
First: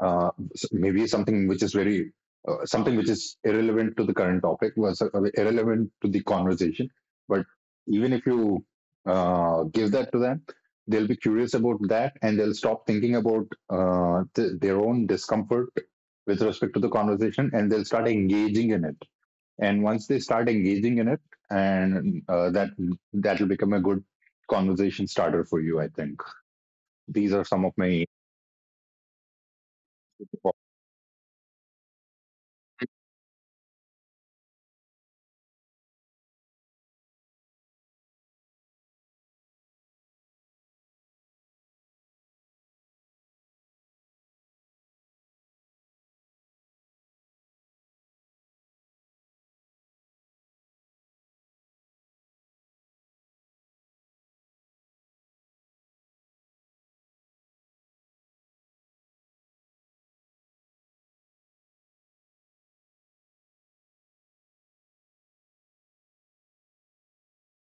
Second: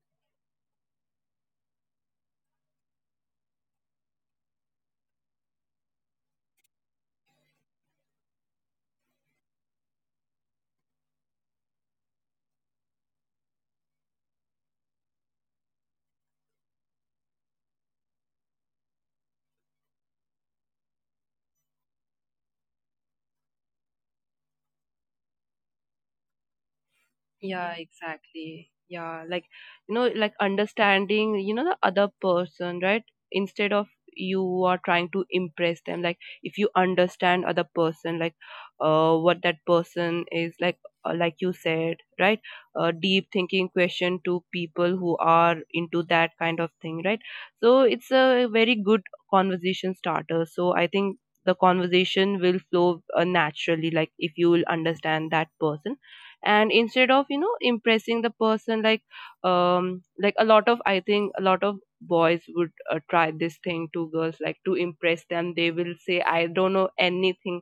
[SPEAKER 2] uh, maybe something which is very uh, something which is irrelevant to the current topic, was uh, irrelevant to the conversation, but even if you uh, give that to them, they'll be curious about that and they'll stop thinking about uh, th- their own discomfort with respect to the conversation, and they'll start engaging in it. And once they start engaging in it, and uh, that that will become a good conversation starter for you, I think. These are some of
[SPEAKER 1] Yeah,
[SPEAKER 2] my.
[SPEAKER 1] exactly. Yeah, like, you know, like understanding, you know, the other person, right? Instead of you are trying to impress them, like if you understand other person, like, uh, what that person is like, uh, like you said, right? Uh, deep thinking question to people who are into that kind of thing, right? So it's a very good conversation starter. So I think the conversation will flow uh, naturally, like if you will understand that person, and instead of, you know, impressing the person, like, um like a lot of, I think, a lot of boys would uh, try this thing to girls, like, to impress them, they will say, I don't know anything,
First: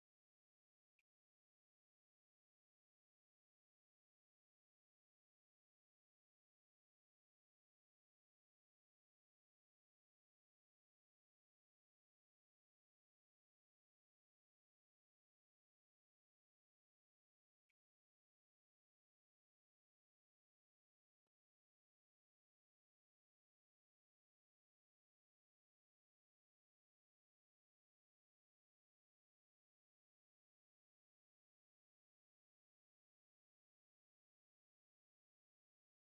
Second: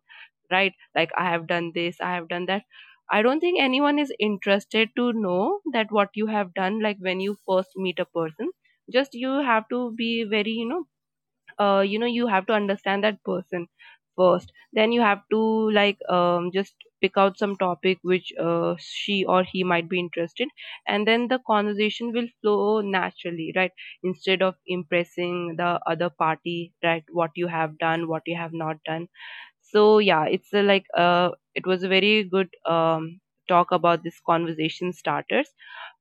[SPEAKER 1] right? Like I have done this, I have done that. I don't think anyone is interested to know that what you have done. Like, when you first meet a person, just you have to be very, you know, uh, you know, you have to understand that person first, then you have to, like, um, just pick out some topic which uh, she or he might be interested, and then the conversation will flow naturally, right? Instead of impressing the other party, right, what you have done, what you have not done. So yeah, it's a, like uh, it was a very good um, talk about this conversation starters.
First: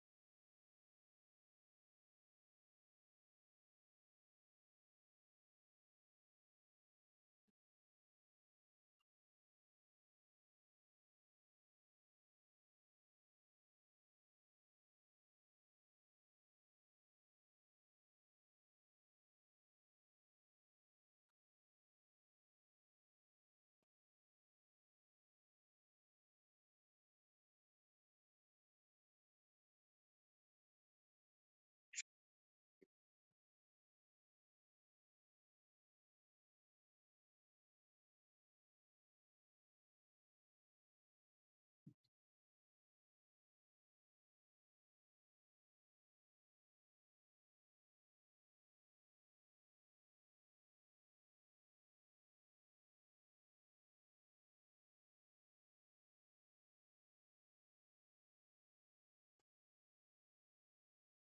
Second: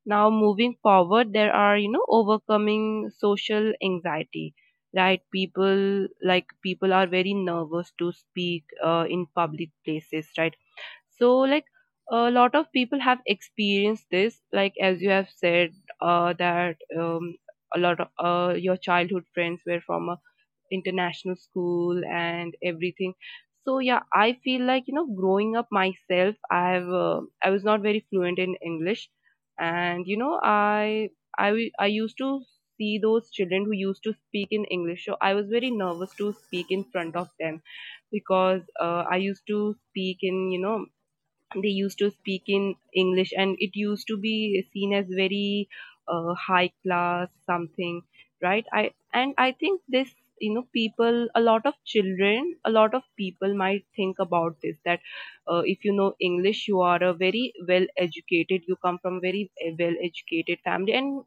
[SPEAKER 1] Now, moving forward, there are, you know, overcoming social anxiety, right? People, like, people are very nervous to speak uh, in public places, right? So like, a lot of people have experienced this, like as you have said, uh, that um, a lot of uh, your childhood friends were from a international school and everything. So yeah, I feel like, you know, growing up myself, i have uh, i was not very fluent in English, and, you know, i i w- i used to see those children who used to speak in English, so I was very nervous to speak in front of them because uh, I used to speak in you know they used to speak in English, and it used to be seen as very uh, high class something, right? I and I think this, you know, people, a lot of children, a lot of people might think about this that uh, if you know English, you are a very well educated, you come from very well educated family, and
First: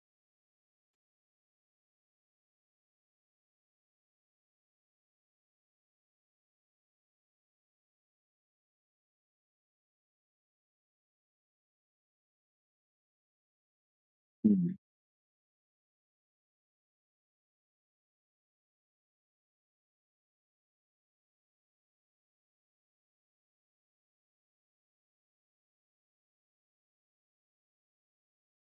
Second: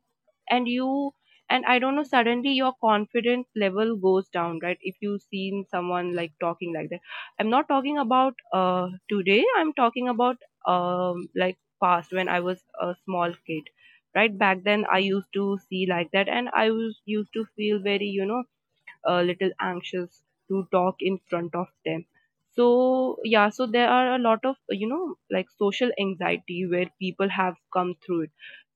[SPEAKER 1] and you and I don't know, suddenly your confidence level goes down, right? If you seen someone like talking like that. I'm not talking about uh, today. I'm talking about um, like past when I was a small kid. Right back then, I used to see like that, and I was used to feel very, you know, a little anxious to talk in front of them. So yeah, so there are a lot of you know like social anxiety where people have come through it.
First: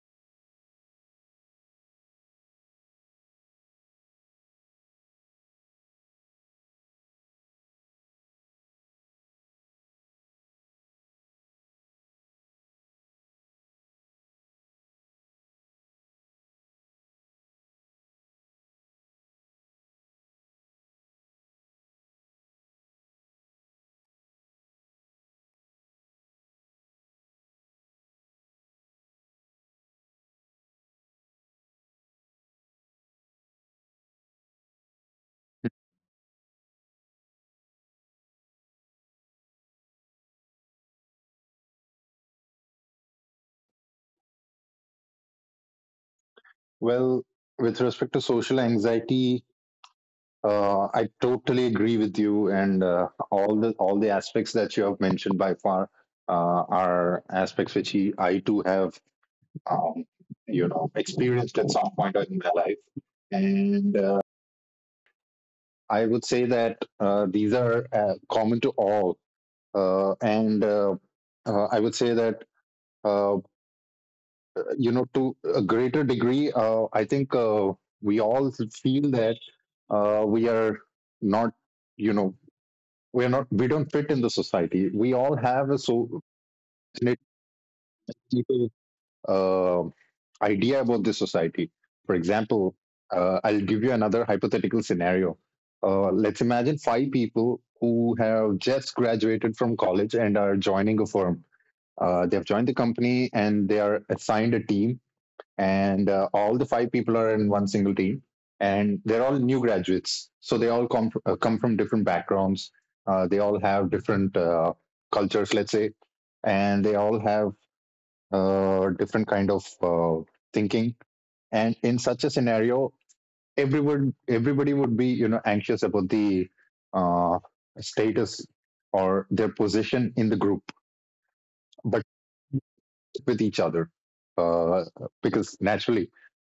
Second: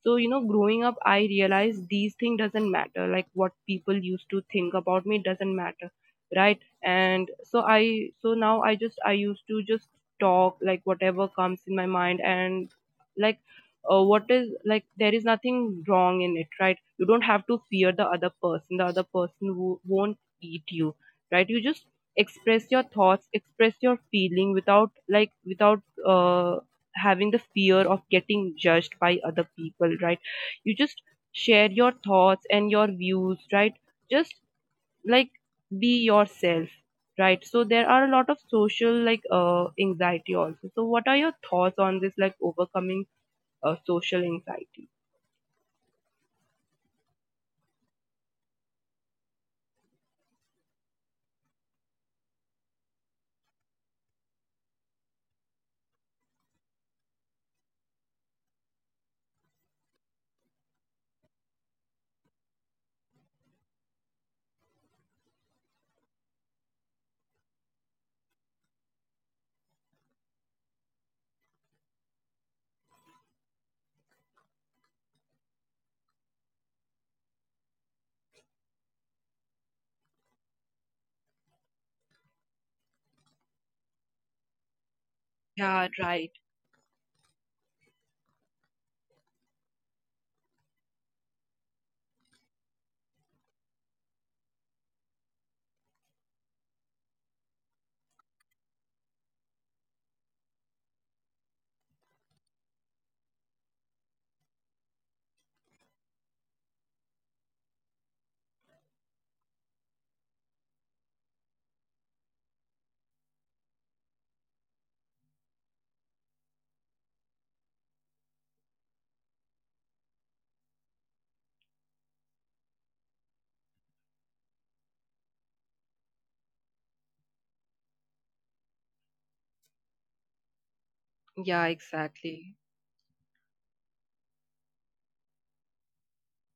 [SPEAKER 1] So you know growing up, I realized these things doesn't matter, like what people used to think about me doesn't matter, right? And so i so now I just, I used to just talk like whatever comes in my mind and like uh, what is like there is nothing wrong in it, right? You don't have to fear the other person. The other person wo- won't beat you, right? You just express your thoughts, express your feeling without like without uh, having the fear of getting judged by other people, right? You just share your thoughts and your views, right? Just like be yourself, right? So there are a lot of social like uh, anxiety also. So what are your thoughts on this, like overcoming uh, social anxiety?
[SPEAKER 2] Well, with respect to social anxiety, uh, I totally agree with you, and uh, all the all the aspects that you have mentioned by far uh, are aspects which he, I too have, um, you know, experienced at some point in my life, and uh, I would say that uh, these are uh, common to all, uh, and uh, uh, I would say that. Uh, you know, to a greater degree, uh, I think uh, we all feel that uh, we are not, you know, we are not we don't fit in the society. We all have a
[SPEAKER 1] Yeah,
[SPEAKER 2] so
[SPEAKER 1] right.
[SPEAKER 2] uh, idea about the society. For example, uh, I'll give you another hypothetical scenario. Uh, let's imagine five people who have just graduated from college and are joining a firm. Uh, they have joined the company and they are assigned a team, and uh, all the five people are in one single team, and they're all new graduates, so they all come, uh, come from different backgrounds. Uh, they all have different uh, cultures, let's say, and they all have uh, different kind of uh, thinking. And in such a scenario, everyone everybody would be, you know, anxious about the uh, status or their position in the group,
[SPEAKER 1] Yeah,
[SPEAKER 2] but
[SPEAKER 1] exactly.
[SPEAKER 2] with each other, uh, because naturally,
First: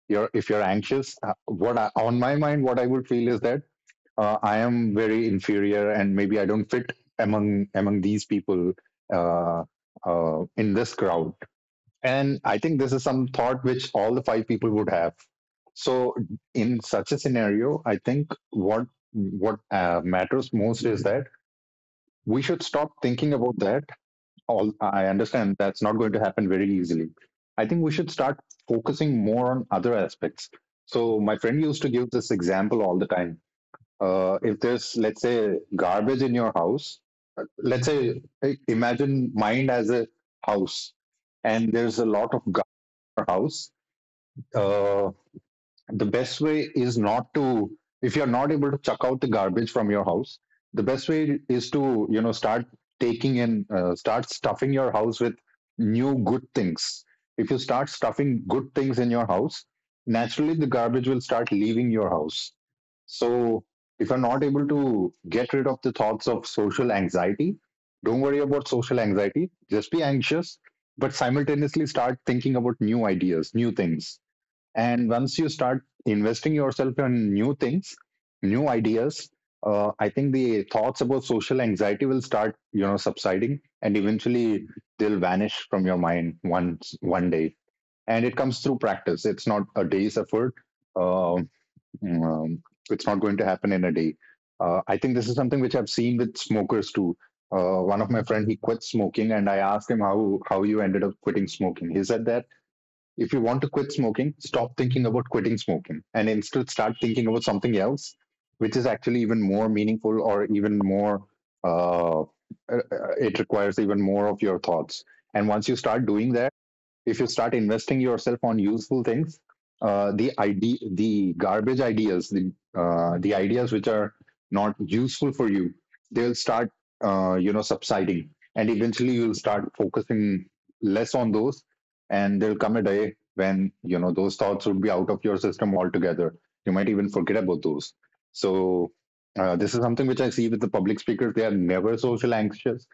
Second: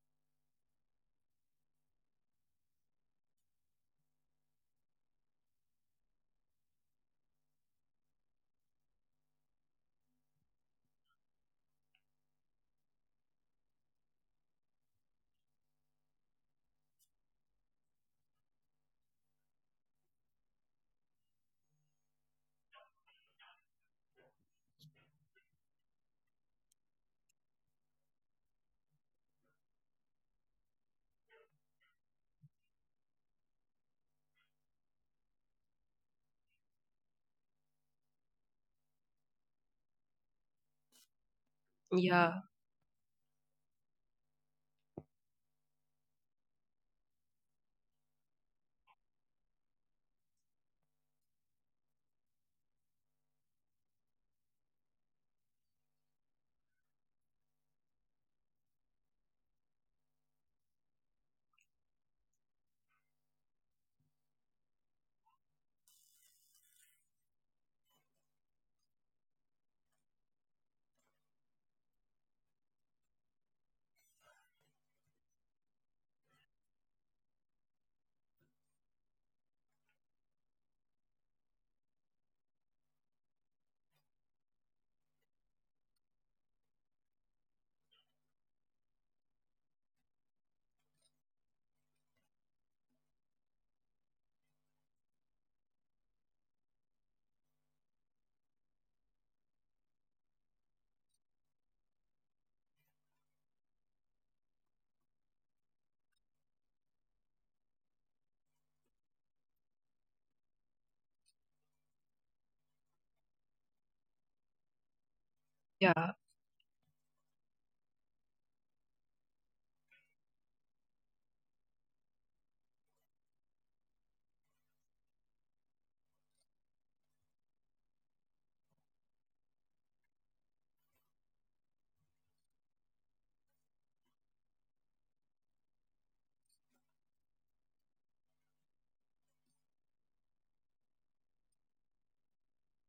[SPEAKER 2] you're if you're anxious, uh, what I, on my mind what I would feel is that uh, I am very inferior and maybe I don't fit among among these people, uh, uh, in this crowd. And I think this is some thought which all the five people would have. So in such a scenario, I think what what uh, matters most is that we should stop thinking about that. All, I understand that's not going to happen very easily. I think we should start focusing more on other aspects. So my friend used to give this example all the time. Uh, if there's, let's say, garbage in your house, let's say, eh, imagine mind as a house, and there's a
[SPEAKER 1] Yeah,
[SPEAKER 2] lot of garbage in your house. Uh, the best way is not to, if you're not able to chuck out the garbage from your house, the best way is to, you know, start taking, and uh, start stuffing your house with new good things. If you start stuffing good things in your house, naturally the garbage will start leaving your house. So if you're not able to get rid of the thoughts of social anxiety, don't worry about social anxiety, just be anxious, but simultaneously start thinking about new ideas, new things. And once you start investing yourself in new things, new ideas, uh, I think the thoughts about social anxiety will start, you know, subsiding, and eventually they'll vanish from your mind once one day. And it comes through practice. It's not a day's effort. Uh, um, it's not going to happen in a day. Uh, I think this is something which I've seen with smokers too. Uh, one of my friend, he quit smoking, and I asked him how how you ended up quitting smoking. He said that if you want to quit smoking, stop thinking about quitting smoking, and instead start thinking about something else, which is actually even more meaningful or even more, uh, uh, it requires even more of your thoughts. And once you start
[SPEAKER 1] yeah,
[SPEAKER 2] doing that, if you start investing yourself on useful things, uh, the idea, the garbage ideas, the uh, the ideas which are not useful for you, they'll start, uh, you know, subsiding, and eventually you'll start focusing less on those, and there'll come a day when, you know, those thoughts would be out of your system altogether. You might even forget about those. So uh, this is something which I see with the public speakers. They are never social anxious,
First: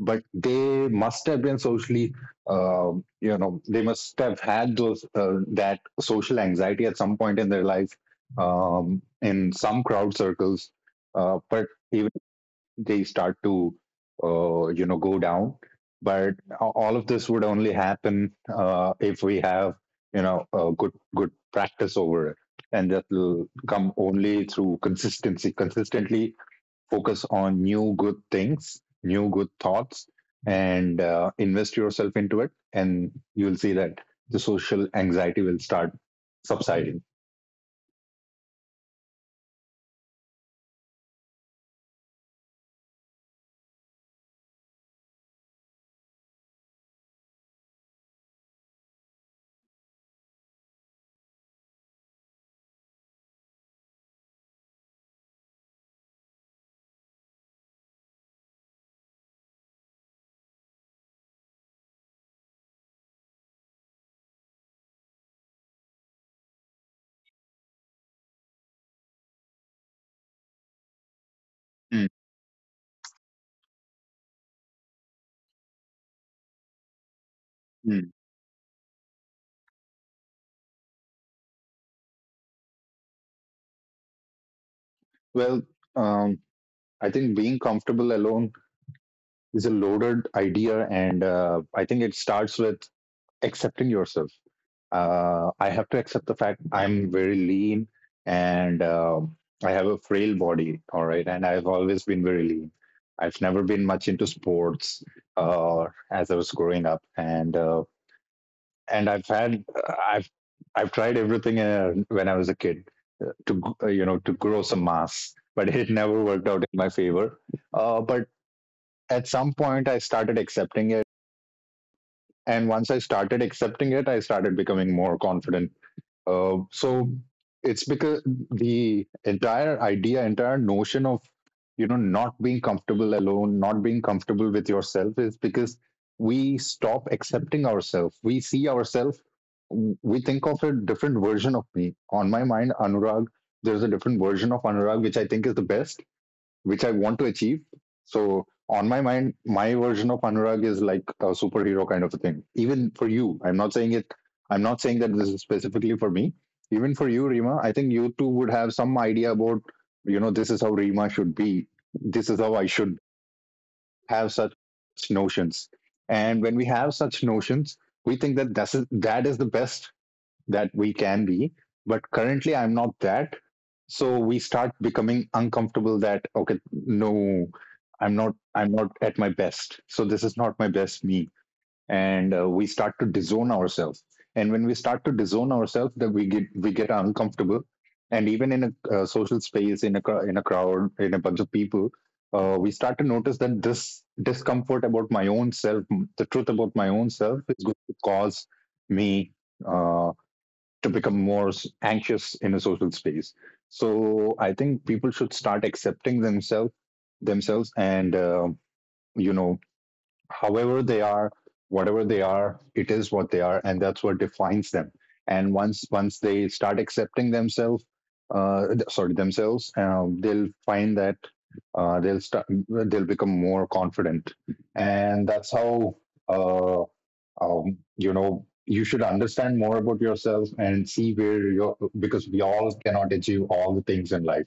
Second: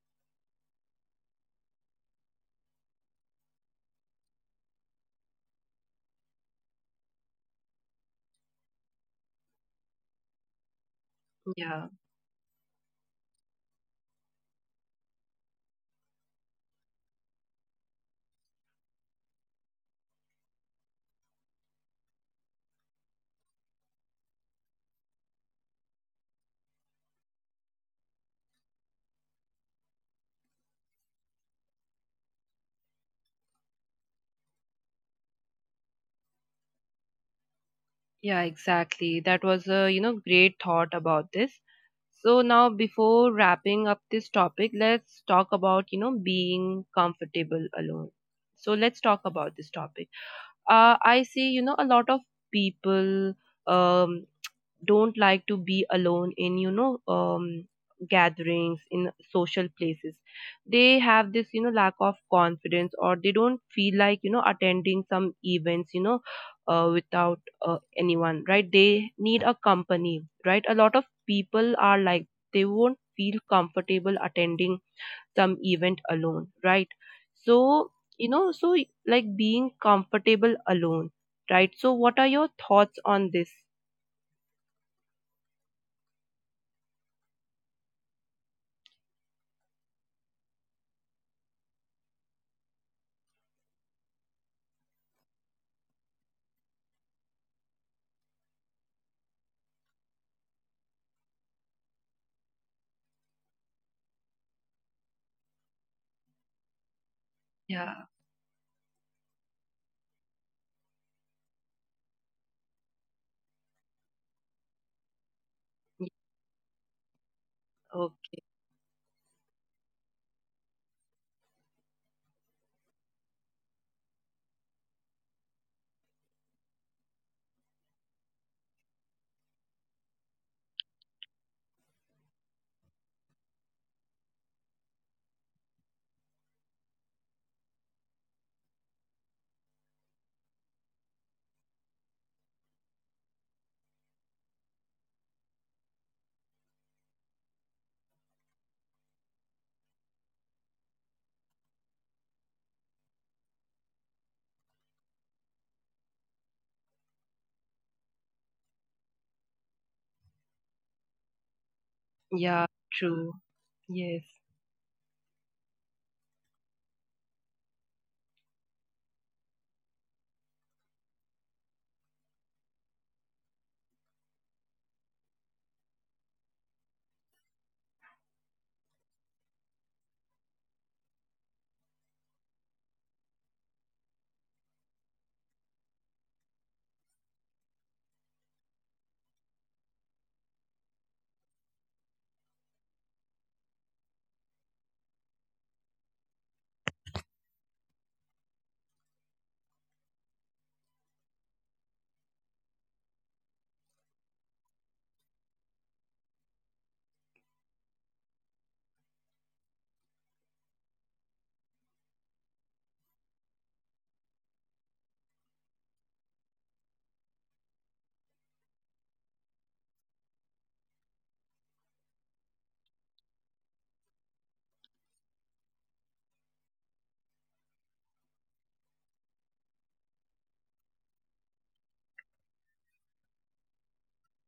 [SPEAKER 2] but they must have been socially uh, you know, they must have had those uh, that social anxiety at some point in their life, um, in some crowd circles, uh, but
[SPEAKER 1] yeah.
[SPEAKER 2] even if they start to uh, you know, go down. But a- all of this would only happen uh, if we have, you know, a good good practice over it, and that will come only through consistency consistently focus on new good things, new good thoughts, and uh, invest yourself into it. And you'll see that the social anxiety will start subsiding.
[SPEAKER 1] Yeah, exactly. That was a, you know, great thought about this. So now, before wrapping up this topic, let's talk about, you know, being comfortable alone. So let's talk about this topic. Uh, I see, you know, a lot of people um don't like to be alone in you know um, gatherings, in social places. They have this you know lack of confidence, or they don't feel like you know attending some events, you know uh, without uh, anyone, right? They need a company, right? A lot of people are like they won't feel comfortable attending some event alone, right? So
[SPEAKER 2] Mm.
[SPEAKER 1] you know so like being comfortable alone, right? So what are your thoughts on this?
[SPEAKER 2] Well, um, I think being comfortable alone is a loaded idea, and uh, I think it starts with accepting yourself. Uh, I have to accept the fact I'm very lean, and um, I have a frail body. All right. And I've always been very lean. I've never been much into sports uh, as I was growing up. And, uh,
[SPEAKER 1] Yeah.
[SPEAKER 2] and I've had, I've, I've tried everything uh, when I was a kid uh, to, g- uh, you know, to grow some mass, but it never worked out in my favor. Uh, but
[SPEAKER 1] Okay.
[SPEAKER 2] at some point I started accepting it. And once I started accepting it, I started becoming more confident. Uh, so it's because the entire idea, entire notion of, you know, not being comfortable alone, not being comfortable with yourself, is because we stop accepting ourselves. We see ourselves. We think of a different version of me. On my mind, Anurag, there's a different version of Anurag, which I think is the best which I want to achieve. So on my mind, my version of Anurag is like a superhero kind of a thing. Even for you, I'm not saying it. I'm not saying that this is specifically for me. Even for you, Rima, I think you too would have some idea about, you know, this is how Rima should be. This is
[SPEAKER 1] Yeah,
[SPEAKER 2] how I should
[SPEAKER 1] true. Yes.
[SPEAKER 2] have such notions. And when we have such notions, we think that that's, that is the best that we can be, but currently I'm not that. So we start becoming uncomfortable that okay, no, i'm not i'm not at my best, so this is not my best me. And uh, we start to disown ourselves, and when we start to disown ourselves that we get we get uncomfortable. And even in a uh, social space, in a cr- in a crowd, in a bunch of people, uh, we start to notice that this discomfort about my own self, the truth about my own self, is going to cause me uh, to become more s- anxious in a social space. So I think people should start accepting themselves themselves and uh, you know however they are, whatever they are, it is what they are, and that's what defines them. And once once they start accepting themselves, uh, th- sorry themselves, um, they'll find that uh, they'll start they'll become more confident. And that's how uh, um, you know you should understand more about yourself and see where you're, because we all cannot achieve all the things in life.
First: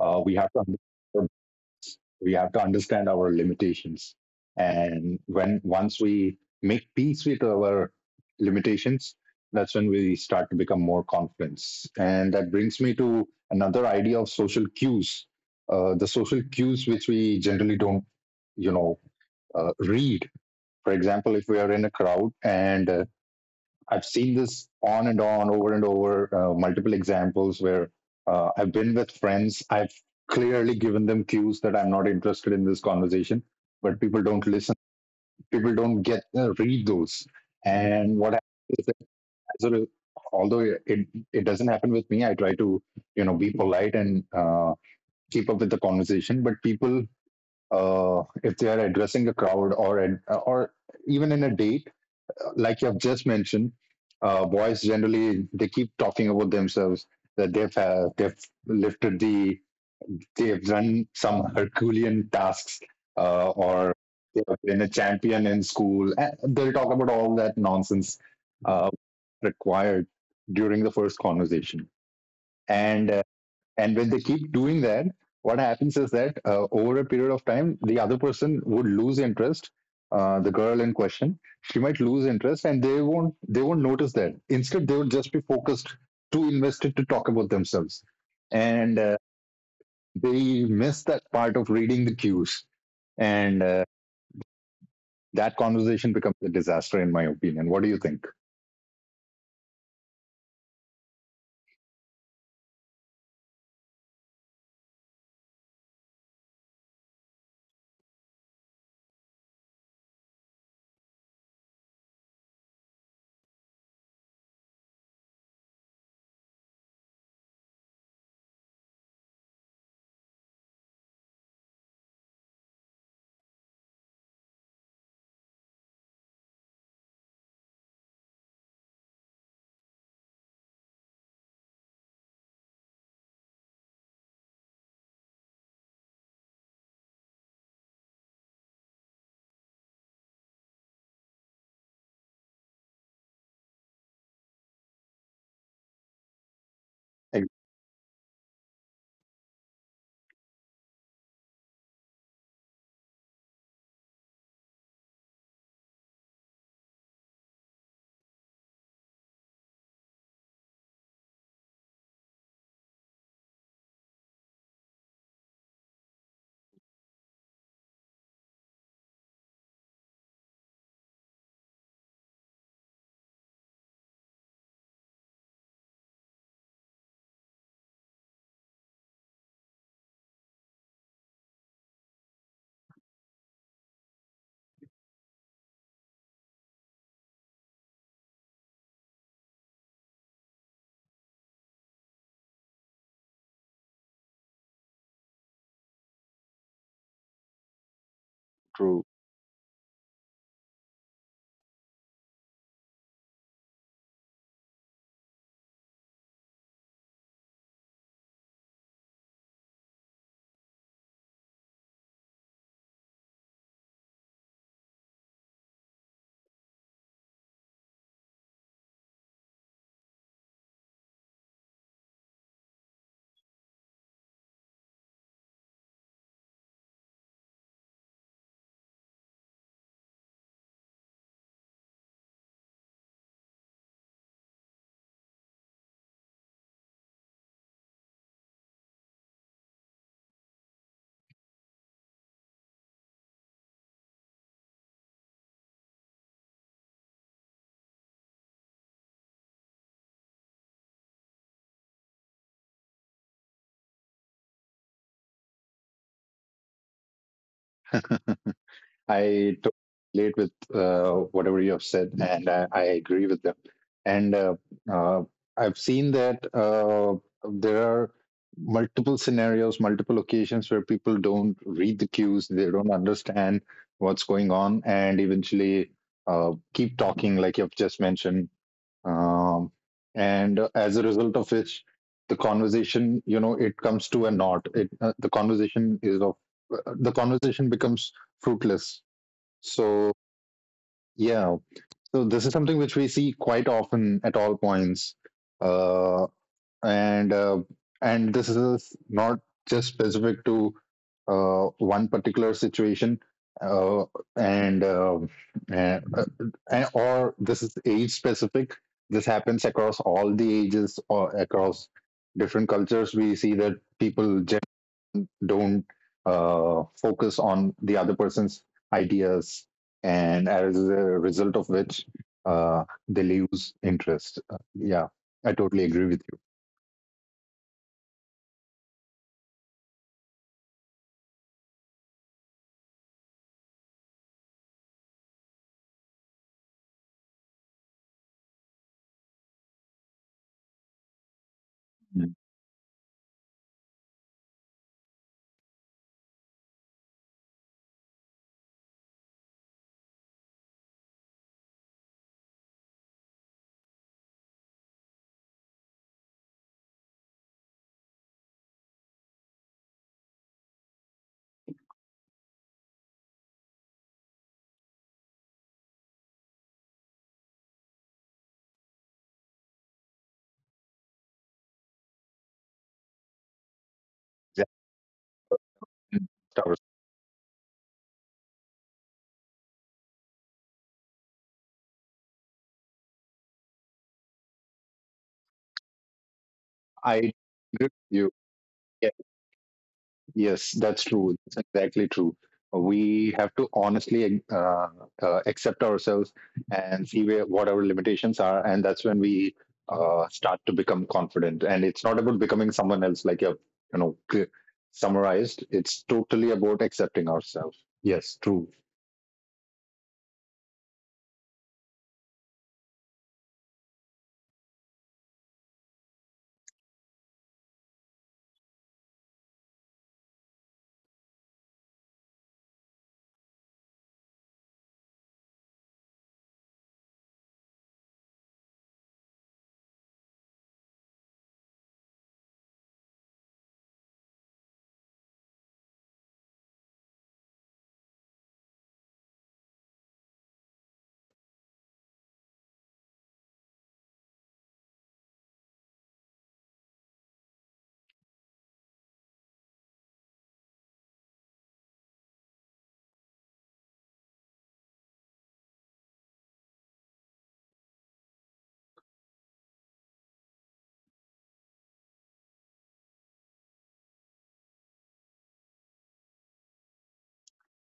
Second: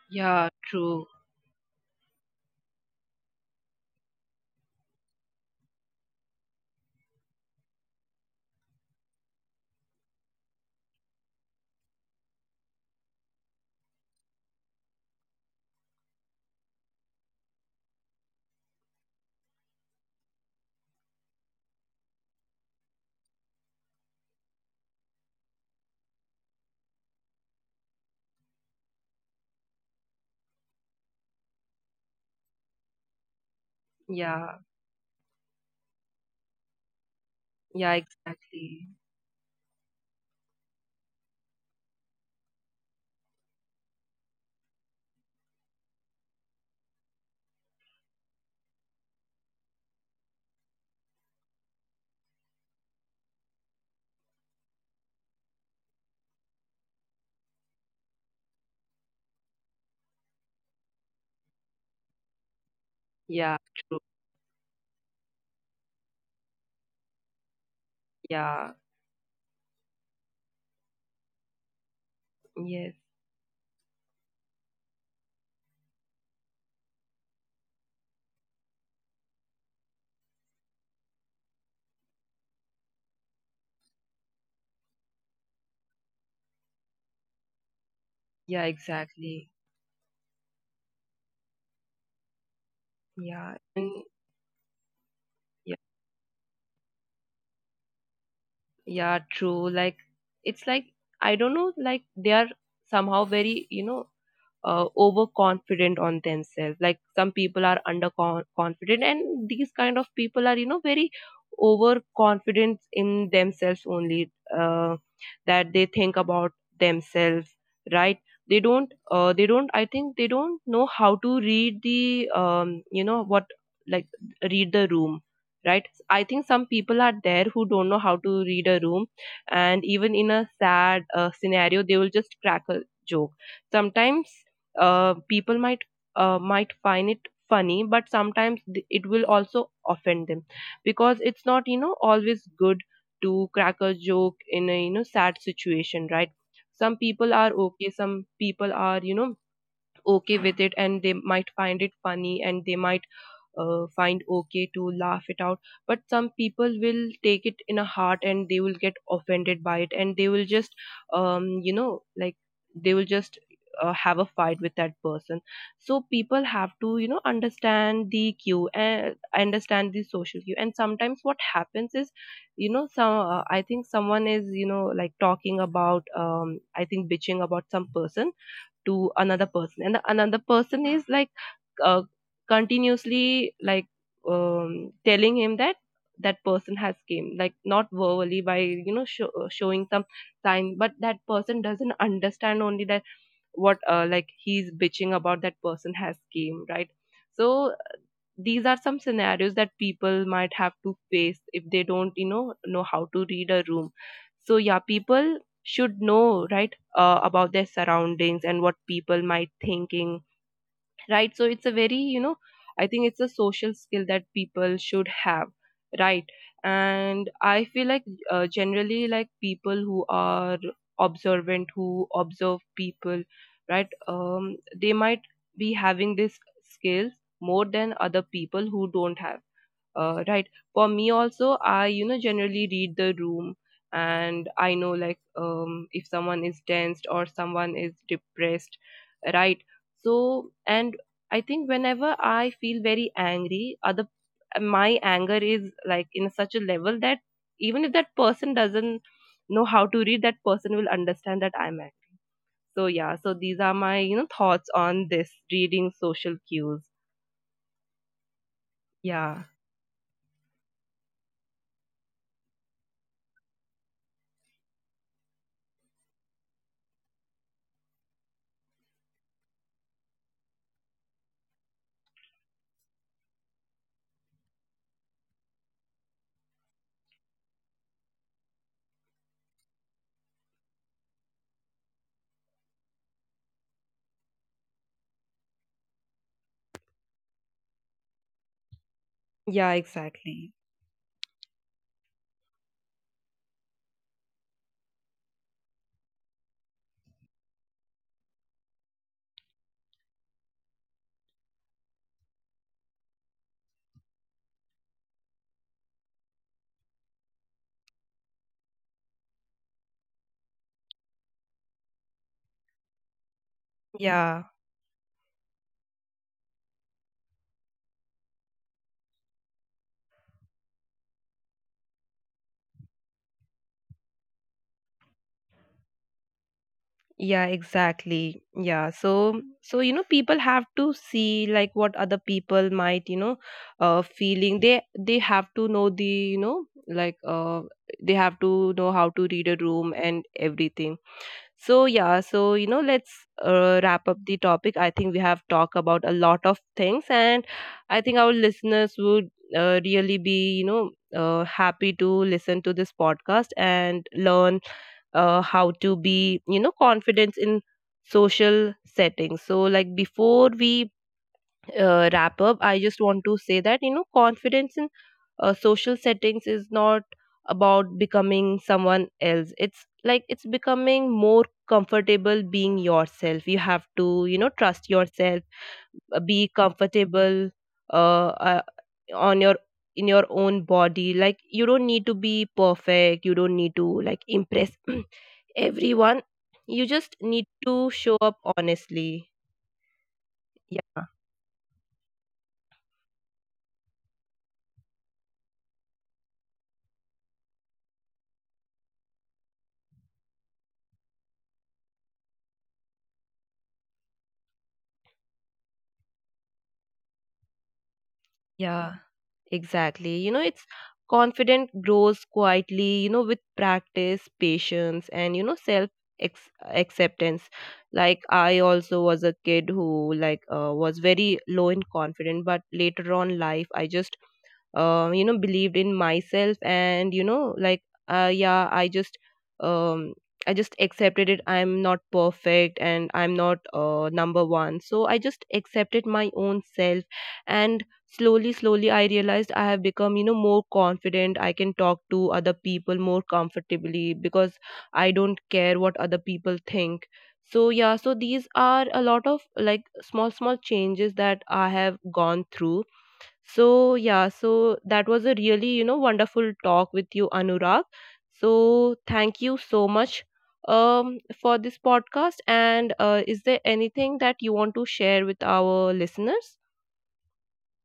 [SPEAKER 2] uh, We
[SPEAKER 1] Yeah,
[SPEAKER 2] have to understand
[SPEAKER 1] true.
[SPEAKER 2] our limits. We have to understand our limitations, and when once we make peace with our limitations, that's when we start to become more confident. And that brings me to another idea of social cues, uh, the social cues which we generally don't you know uh, read. For example, if we are in a crowd and uh, I've seen this on and on, over and over, uh, multiple examples where uh, I've been with friends. I've clearly given them cues that I'm not interested in this conversation, but people don't
[SPEAKER 1] Yeah.
[SPEAKER 2] listen. People don't get uh, read those.
[SPEAKER 1] Yeah,
[SPEAKER 2] And what happens is
[SPEAKER 1] exactly.
[SPEAKER 2] that as a, although it it doesn't happen with me, I try to you know be polite and uh, keep up with the conversation. But people, uh, if they are addressing a crowd or or even in a date like you have just mentioned, uh, boys generally they keep talking about themselves, that they've uh, they've lifted the they've done some Herculean tasks, uh,
[SPEAKER 1] Yeah,
[SPEAKER 2] or
[SPEAKER 1] true.
[SPEAKER 2] they've been a champion in school. And they'll talk about all that nonsense
[SPEAKER 1] Yeah.
[SPEAKER 2] uh, required during the first conversation,
[SPEAKER 1] Yes.
[SPEAKER 2] and uh, and when they keep doing that, what happens is that uh, over a period of time, the other person would lose interest. Uh, the girl in question, she might lose interest, and they won't they won't notice that. Instead, they would just be focused, too invested to talk about themselves,
[SPEAKER 1] Yeah,
[SPEAKER 2] and uh,
[SPEAKER 1] exactly.
[SPEAKER 2] they miss that part of reading the cues,
[SPEAKER 1] Yeah.
[SPEAKER 2] and uh,
[SPEAKER 1] And
[SPEAKER 2] that
[SPEAKER 1] yeah,
[SPEAKER 2] conversation becomes a disaster, in my opinion. What do you think?
[SPEAKER 1] yeah, true. Like it's like I don't know, like they are somehow very, you know, uh, overconfident on themselves. Like some people are underconfident, and these kind of people are you know very overconfident in themselves only, uh, that they think about themselves, right? They don't uh, they don't I think they don't know how to read the um, you know what like read the room, right? I think some people are there who don't know how to read a room. And even in a sad uh, scenario, they will just crack a joke. Sometimes uh, people might uh, might find it funny, but sometimes th- it will also offend them because it's not you know always good to crack a joke in a you know sad situation, right? Some people are okay, some people are you know okay with it and they might find it funny and they might uh, find okay to laugh it out. But some people will take it in a heart and they will get offended by it and they will just um, you know like they will just uh, have a fight with that person. So people have to you know understand the cue and understand the social cue. And sometimes what happens is you know some uh, I think someone is you know like talking about, um I think bitching about some person to another person, and the, another person is like uh, continuously like um, telling him that that person has came, like not verbally, by you know show, uh, showing some sign, but that person doesn't understand only that what, uh, like he's bitching about, that person has came, right? So these are some
[SPEAKER 2] True.
[SPEAKER 1] scenarios that people might have to face if they don't you know know how to read a room. So yeah, people should know, right, uh, about their surroundings and what people might thinking, right? So it's a very you know I think it's a social skill that people should have, right? And I feel like uh, generally like people who are observant, who observe people, right? um they might be having this skills more than other people who don't have, uh, right? For me also, I, you know, generally read the room, and I know like um, if someone is tensed or someone is depressed, right? So, and I think whenever I feel very angry, other, my anger is like in such a level that even if that person doesn't know how to read, that person will understand that I'm angry. So yeah, so these are my, you know, thoughts on this reading social cues. Yeah.
[SPEAKER 2] I totally relate with uh, whatever you have said, and I, I agree with them. And uh, uh, I've seen that uh, there are multiple scenarios, multiple occasions where people don't read the cues, they don't understand what's going on, and eventually uh, keep talking, like you've just mentioned. Um, and uh, As a result of which, the conversation, you know, it comes to a knot. It uh, the conversation is of uh, The conversation becomes fruitless.
[SPEAKER 1] Yeah,
[SPEAKER 2] So
[SPEAKER 1] exactly.
[SPEAKER 2] yeah, so this is something which we see quite often at all points, uh, and uh, and this is not just specific to uh, one particular situation, uh, and, uh, and, uh, and or this is age specific. This happens across all the ages or across different cultures. We see that
[SPEAKER 1] Yeah.
[SPEAKER 2] people don't uh, focus on the other person's ideas, and as a result of which, uh, they lose interest. Uh, yeah, I totally agree with
[SPEAKER 1] Yeah, exactly. Yeah. So, so you know, people have to see like what other people might, you know, uh, feeling. They they have to know the, you know, like uh, they have to know how to read a room and everything. So yeah.
[SPEAKER 2] you. Mm,
[SPEAKER 1] So you know, let's uh, wrap up the topic. I think we have talked about a lot of things, and I think our listeners would uh, really be, you know, uh, happy to listen to this podcast and learn uh, how to be you know confidence in social settings. So like before we uh, wrap up, I just want to say that you know confidence in uh, social settings is not about becoming someone else. It's like it's becoming more comfortable being yourself. You have to you know
[SPEAKER 2] yeah.
[SPEAKER 1] trust yourself, uh, be
[SPEAKER 2] Towers.
[SPEAKER 1] comfortable uh, uh on your in your own body. Like you don't need to be perfect, you don't need to like impress everyone. You just
[SPEAKER 2] I agree
[SPEAKER 1] need to
[SPEAKER 2] with
[SPEAKER 1] show up
[SPEAKER 2] you.
[SPEAKER 1] honestly.
[SPEAKER 2] Yes,
[SPEAKER 1] Yeah.
[SPEAKER 2] that's true. That's exactly true. We have to honestly uh, uh, accept ourselves and see where what our limitations are, and that's when we uh, start to become confident. And it's not about becoming someone else, like you you know cl- summarized. It's totally about accepting ourselves. Yes, true.
[SPEAKER 1] Yeah, exactly. you know it's confident grows quietly, you know with practice, patience, and you know self ex- acceptance. Like I also was a kid who like uh, was very low in confidence, but later on life I just uh, you know believed in myself and you know like uh, yeah I just um I just accepted it. I'm not perfect and I'm not uh, number one. So I just accepted my own self, and slowly slowly I realized I have become you know more confident. I can talk to other people more comfortably because I don't care what other people think. So yeah, so these are a lot of like small small changes that I have gone through. So, yeah, so that was a really, you know, wonderful talk with you, Anurag. So, thank you so much um, for this podcast. And uh, is there anything that you want to share with our listeners?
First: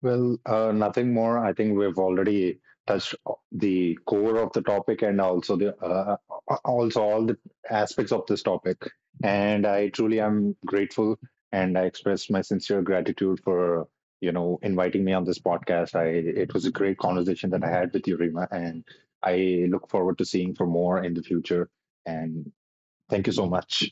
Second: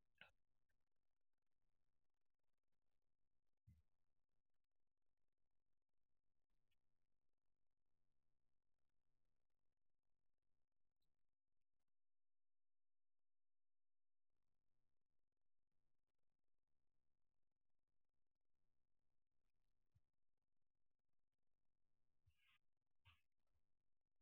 [SPEAKER 2] Well, uh, nothing more. I think we've already touched o- the core of the topic and also the uh, uh, also all the aspects of this topic. And I truly am grateful, and I express my sincere gratitude for you know inviting me on this podcast. I It was a great conversation that I had with you, Rima, and I look forward to seeing for more in the future. And thank you so much.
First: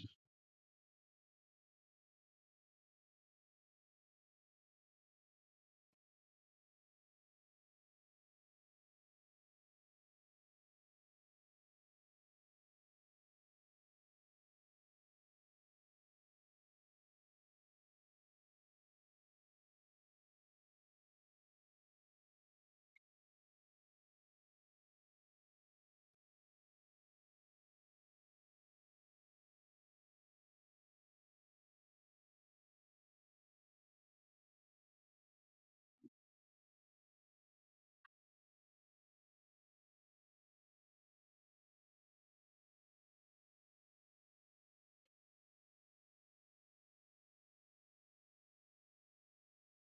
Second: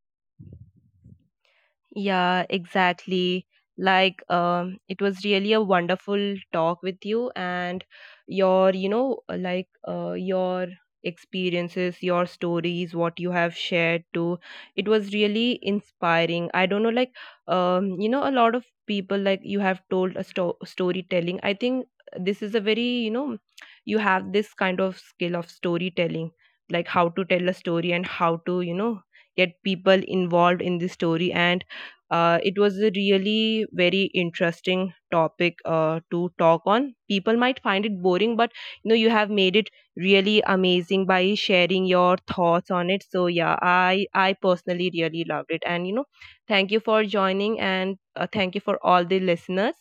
[SPEAKER 1] Yeah, exactly. Like, um, it was really a wonderful talk with you, and your, you know, like, uh, your experiences, your stories, what you have shared too. It was really inspiring. I don't know, like, um, you know, a lot of people, like, you have told a sto- storytelling. I think this is a very, you know, you have this kind of skill of storytelling, like how to tell a story and how to, you know, get people involved in the story. And uh, it was a really very interesting topic uh, to talk on. People might find it boring, but you know you have made it really amazing by sharing your thoughts on it. So yeah, I I personally really loved it, and you know thank you for joining, and uh, thank you for all the listeners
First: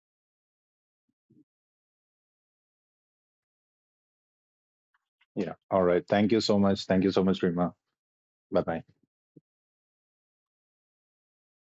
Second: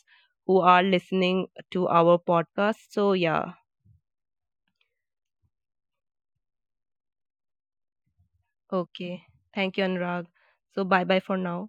[SPEAKER 1] who are listening to our podcast. So yeah,
[SPEAKER 2] Yeah. All right. Thank you so much. Thank you so much, Rima. Bye bye.
[SPEAKER 1] okay, thank you, Anurag. So bye bye for now.